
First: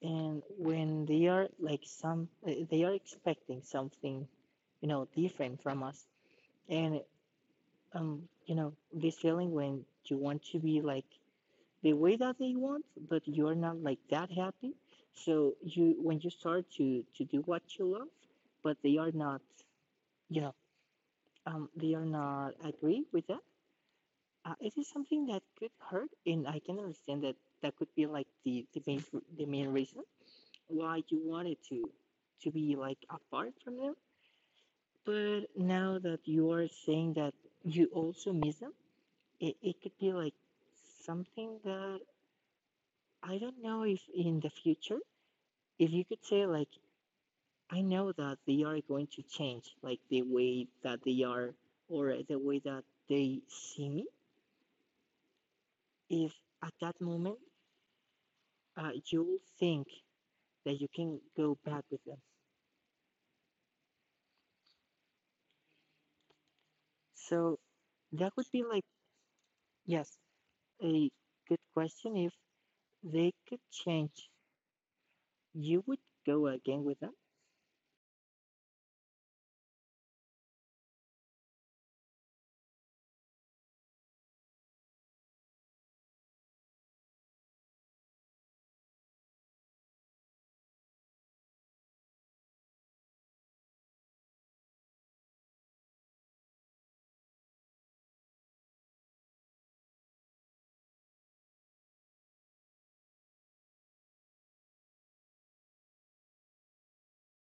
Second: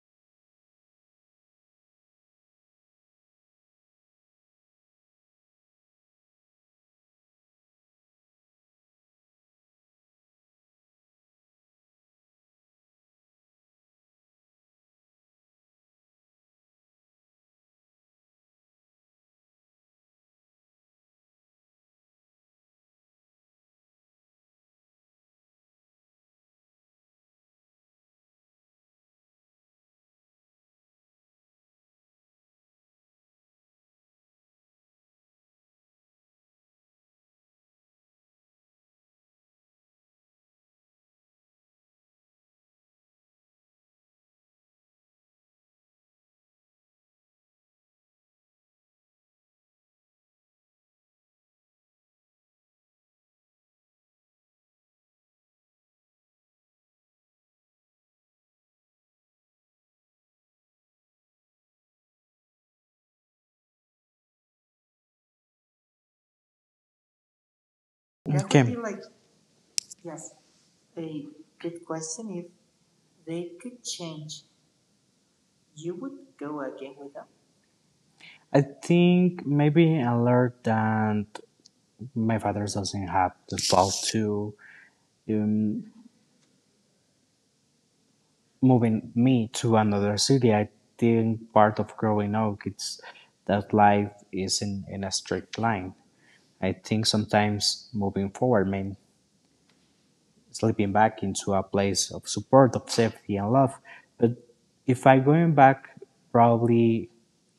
B: and when they are like some, uh, they are expecting something, you know, different from us. And um, you know, this feeling when you want to be like the way that they want, but you're not like that happy. So you, when you start to to do what you love, but they are not, you know, um, they are not agree with that. Uh, it is something that could hurt, and I can understand that that could be like the the main the main reason why you wanted to to be like apart from them. But now that you are saying that you also miss them, it, it could be like something that I don't know if in the future, if you could say like, I know that they are going to change like the way that they are or the way that they see me, if at that moment uh, you'll think that you can go back with them, so that
A: Yeah,
B: would
A: okay, I
B: be
A: feel
B: like,
A: like
B: yes, a good question. If they could change, you would go again with them.
A: I think maybe I learned that my father doesn't have the ball to um, moving me to another city. I think part of growing up, it's that life isn't in a straight line. I think sometimes moving forward means slipping back into a place of support, of safety and love. But if I going back, probably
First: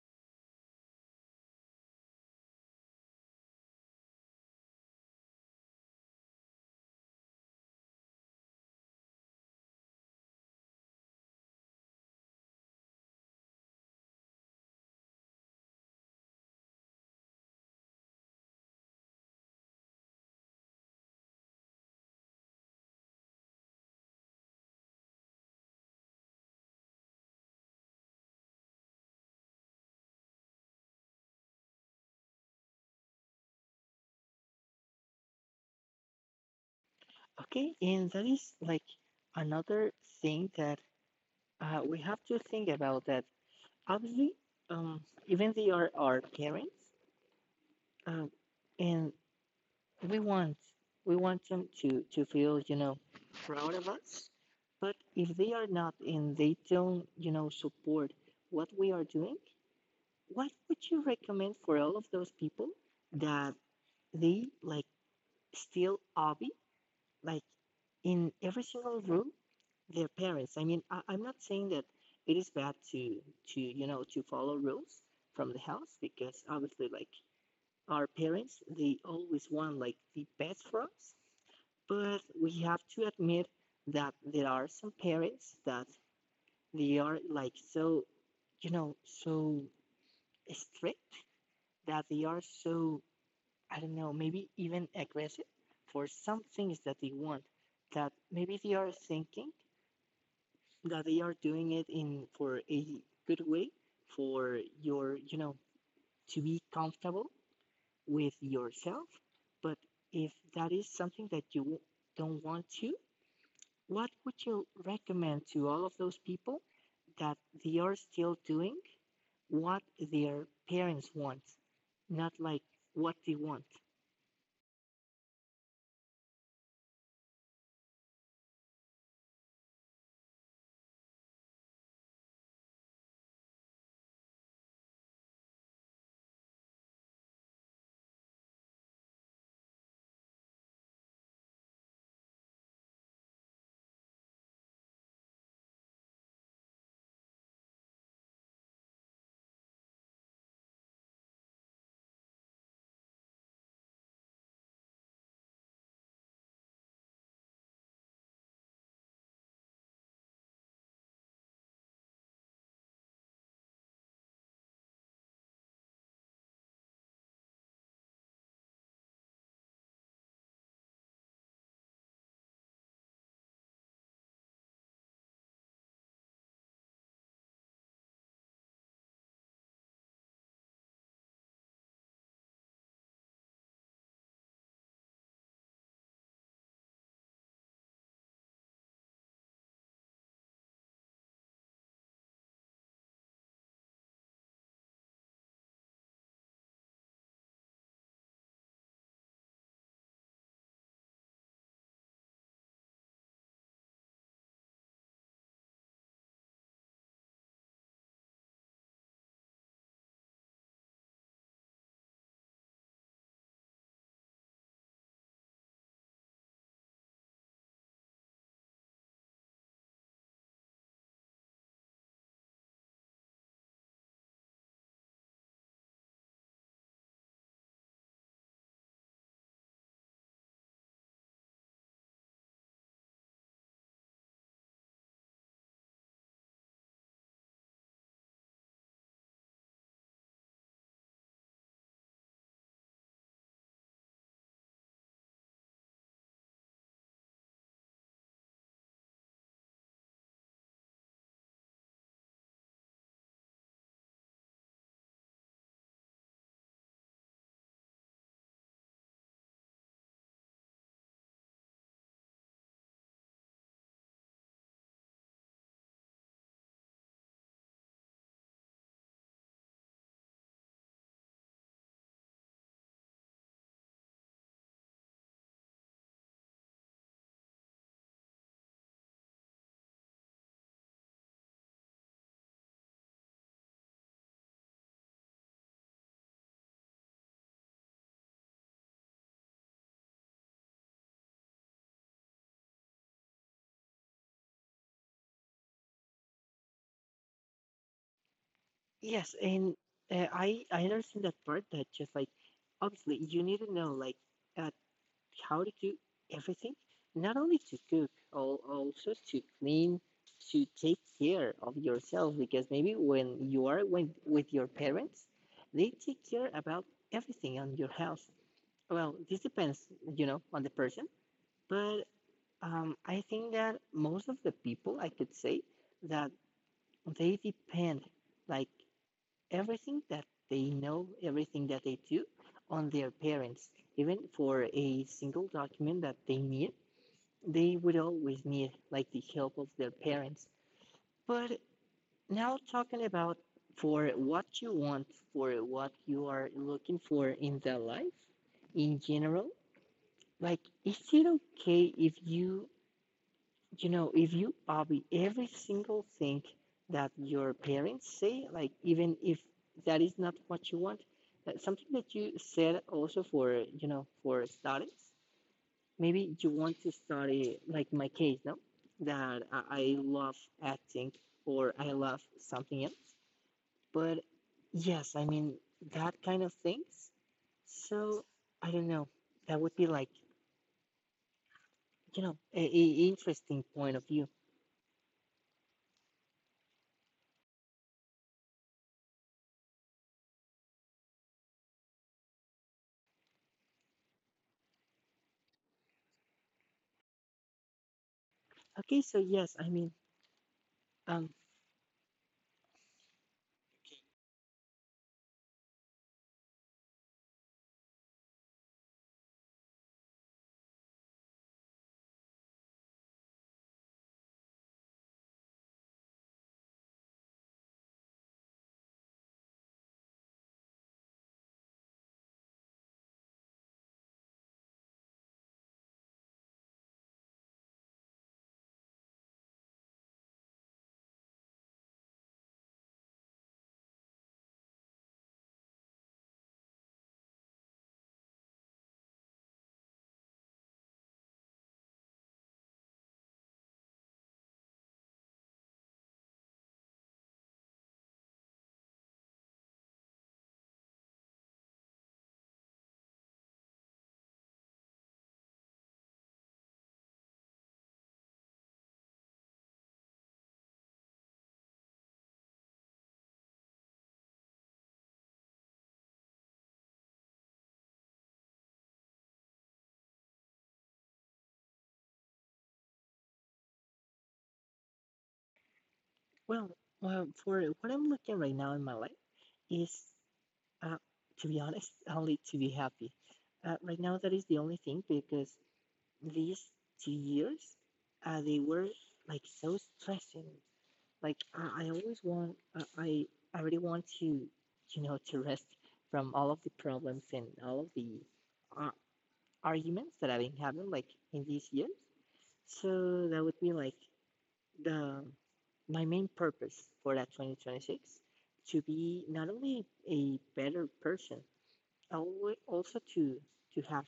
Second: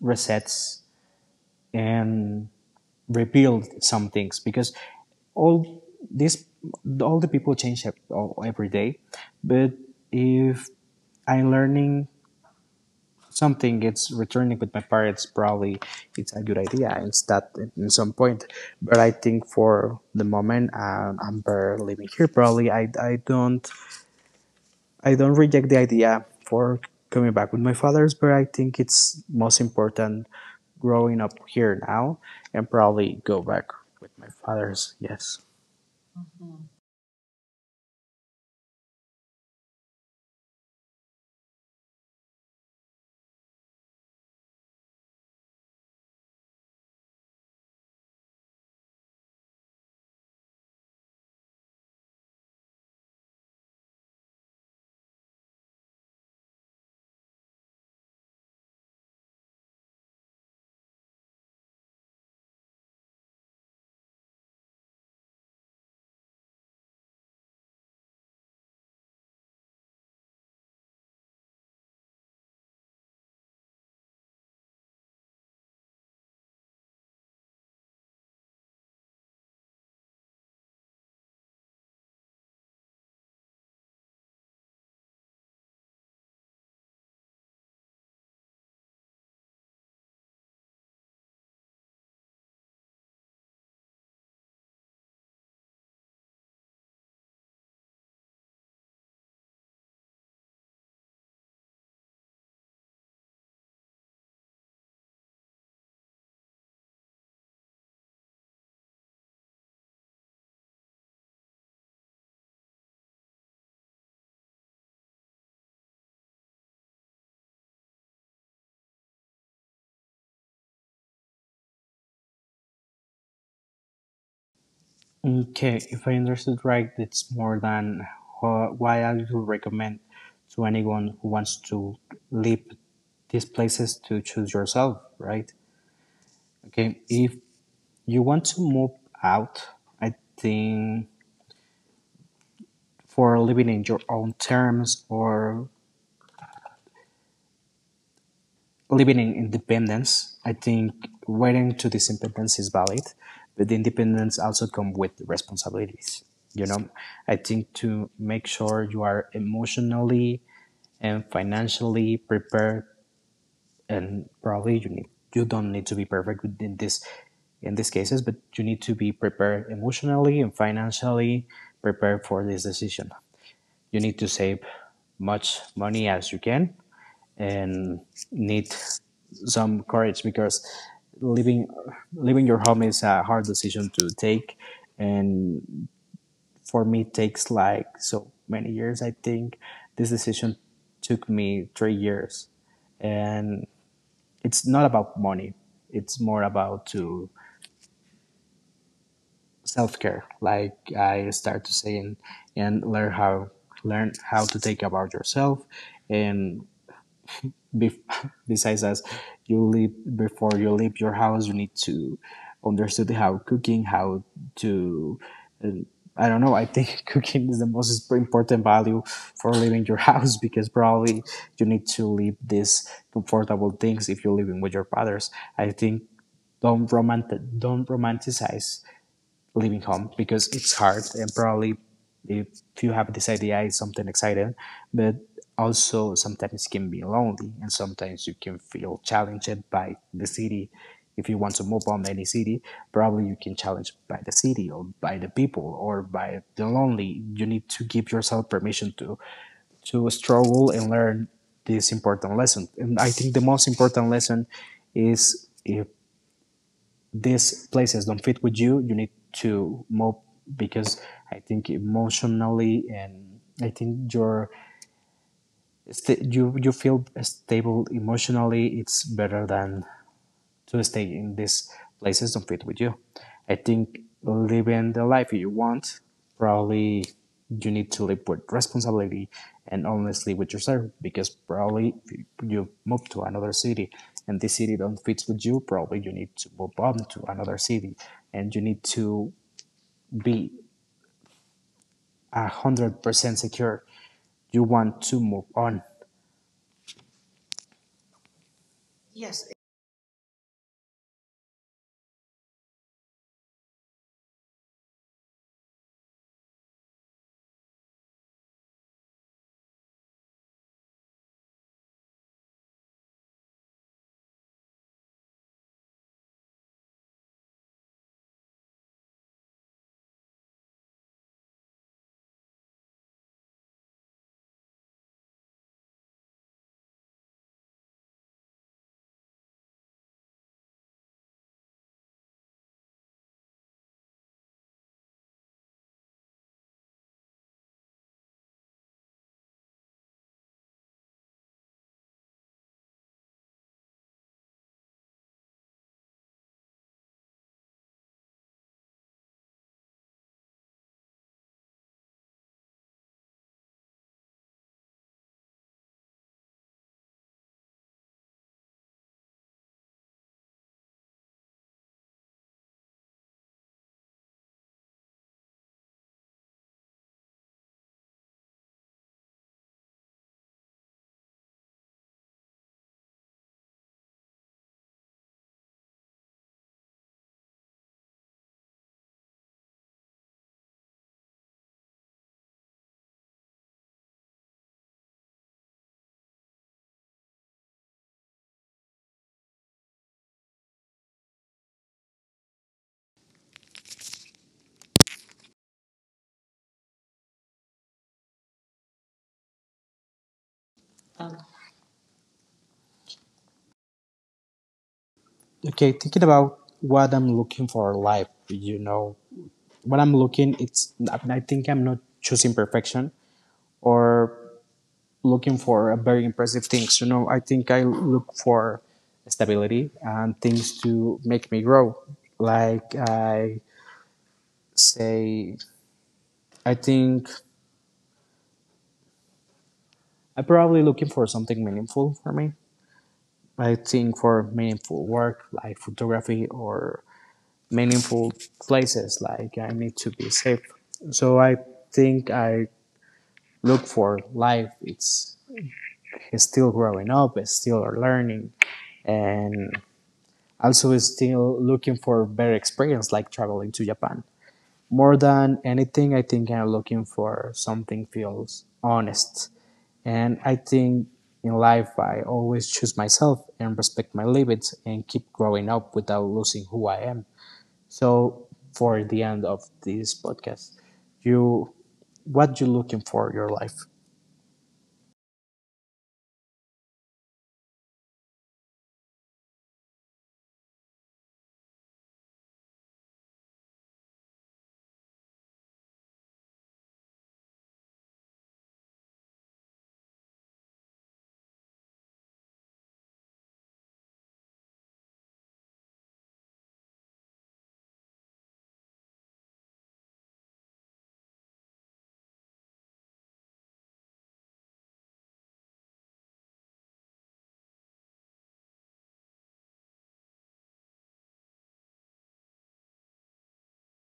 A: resets and rebuild some things because all this all the people change every day. But if I'm learning something, it's returning with my parents probably it's a good idea and start at some point. But I think for the moment, um, I'm better living here. Probably I, I don't I don't reject the idea for coming back with my father's, but I think it's most important growing up here now, and probably go back with my father's, yes.
B: Okay, and that is like another thing that uh, we have to think about that obviously, um, even they are our parents. Um, and we want we want them to to feel, you know, proud of us. But if they are not and they don't, you know, support what we are doing, what would you recommend for all of those people that they like still hobby like in every single room their parents? I mean, I, I'm not saying that it is bad to to you know, to follow rules from the house because obviously like our parents, they always want like the best for us, but we have to admit that there are some parents that they are like so, you know, so strict, that they are so, I don't know, maybe even aggressive for some things that they want. That maybe they are thinking that they are doing it in for a good way for your, you know, to be comfortable with yourself. But if that is something that you don't want to, what would you recommend to all of those people that they are still doing what their parents want, not like what they want?
A: Okay, if I understood right, it's more than uh, why I would recommend to anyone who wants to leave these places to choose yourself, right? Okay, if you want to move out, I think for living in your own terms or living in independence, I think waiting to this independence is valid, but the independence also come with responsibilities. You know, I think to make sure you are emotionally and financially prepared, and probably you need you don't need to be perfect in this in these cases, but you need to be prepared emotionally and financially prepared for this decision. You need to save much money as you can, and need some courage because leaving leaving your home is a hard decision to take. And for me it takes like so many years. I think this decision took me three years, and it's not about money, it's more about to self-care, like I start to saying, and learn how learn how to take about yourself. And bef- besides as you leave before you leave your house, you need to understand how cooking how to uh, I don't know, I think cooking is the most important value for leaving your house, because probably you need to leave these comfortable things if you're living with your fathers. I think don't romantic don't romanticize leaving home, because it's hard, and probably if you have this idea it's something exciting, but also sometimes it can be lonely, and sometimes you can feel challenged by the city. If you want to move on any city, probably you can challenge by the city, or by the people, or by the lonely. You need to give yourself permission to to struggle and learn this important lesson. And I think the most important lesson is if these places don't fit with you, you need to move, because I think emotionally, and I think you're sta you you feel stable emotionally, it's better than to stay in these places don't fit with you. I think living the life you want, probably you need to live with responsibility and honestly with yourself, because probably you move to another city and this city don't fit with you, probably you need to move on to another city. And you need to be a hundred percent secure. You want to move on.
B: Yes, and uh, I I understand that part. That just like obviously you need to know like at how to do everything, not only to cook, al- also to clean, to take care of yourself. Because maybe when you are when, with your parents, they take care about everything on your health. Well, this depends, you know, on the person. But um, I think that most of the people, I could say, that they depend, like everything that they know, everything that they do, on their parents, even for a single document that they need, they would always need like the help of their parents. But now talking about for what you want, for what you are looking for in the life in general, like is it okay if you, you know, if you obey every single thing that your parents say, like even if that is not what you want? That's something that you said also for, you know, for studies. Maybe you want to study, like my case, no? That I, I love acting or I love something else. But yes, I mean, that kind of things. So, I don't know. That would be like, you know, a, a interesting point of view. Okay, so yes, I mean, um,
A: Okay, thinking about what I'm looking for in life, you know, what I'm looking, it's I think I'm not choosing perfection, or looking for a very impressive things. You know, I think I look for stability and things to make me grow. Like I say, I think I'm probably looking for something meaningful for me. I think for meaningful work like photography, or meaningful places like I need to be safe. So I think I look for life. It's is still growing up, is still learning, and also is still looking for better experience like traveling to Japan. More than anything, I think I'm looking for something feels honest. And I think in life, I always choose myself and respect my limits and keep growing up without losing who I am. So for the end of this podcast, you, what you looking for in your life?
B: well, well, for what I'm looking right now in my life is, uh, to be honest, only to be happy. Uh, right now, that is the only thing because these two years, uh, they were like so stressing. Like I, I always want, uh, I I really want to, you know, to rest from all of the problems and all of the uh, arguments that I've been having like in these years. So that would be like the my main purpose for that twenty twenty-six, to be not only a better person, also to to have,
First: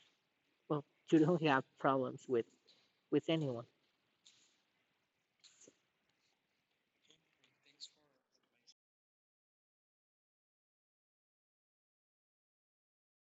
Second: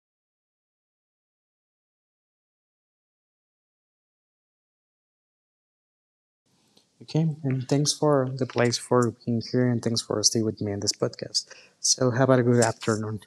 B: well, to don't have problems with with anyone.
A: Okay, and thanks for the place for being here, and thanks for staying with me in this podcast. So, have a good afternoon.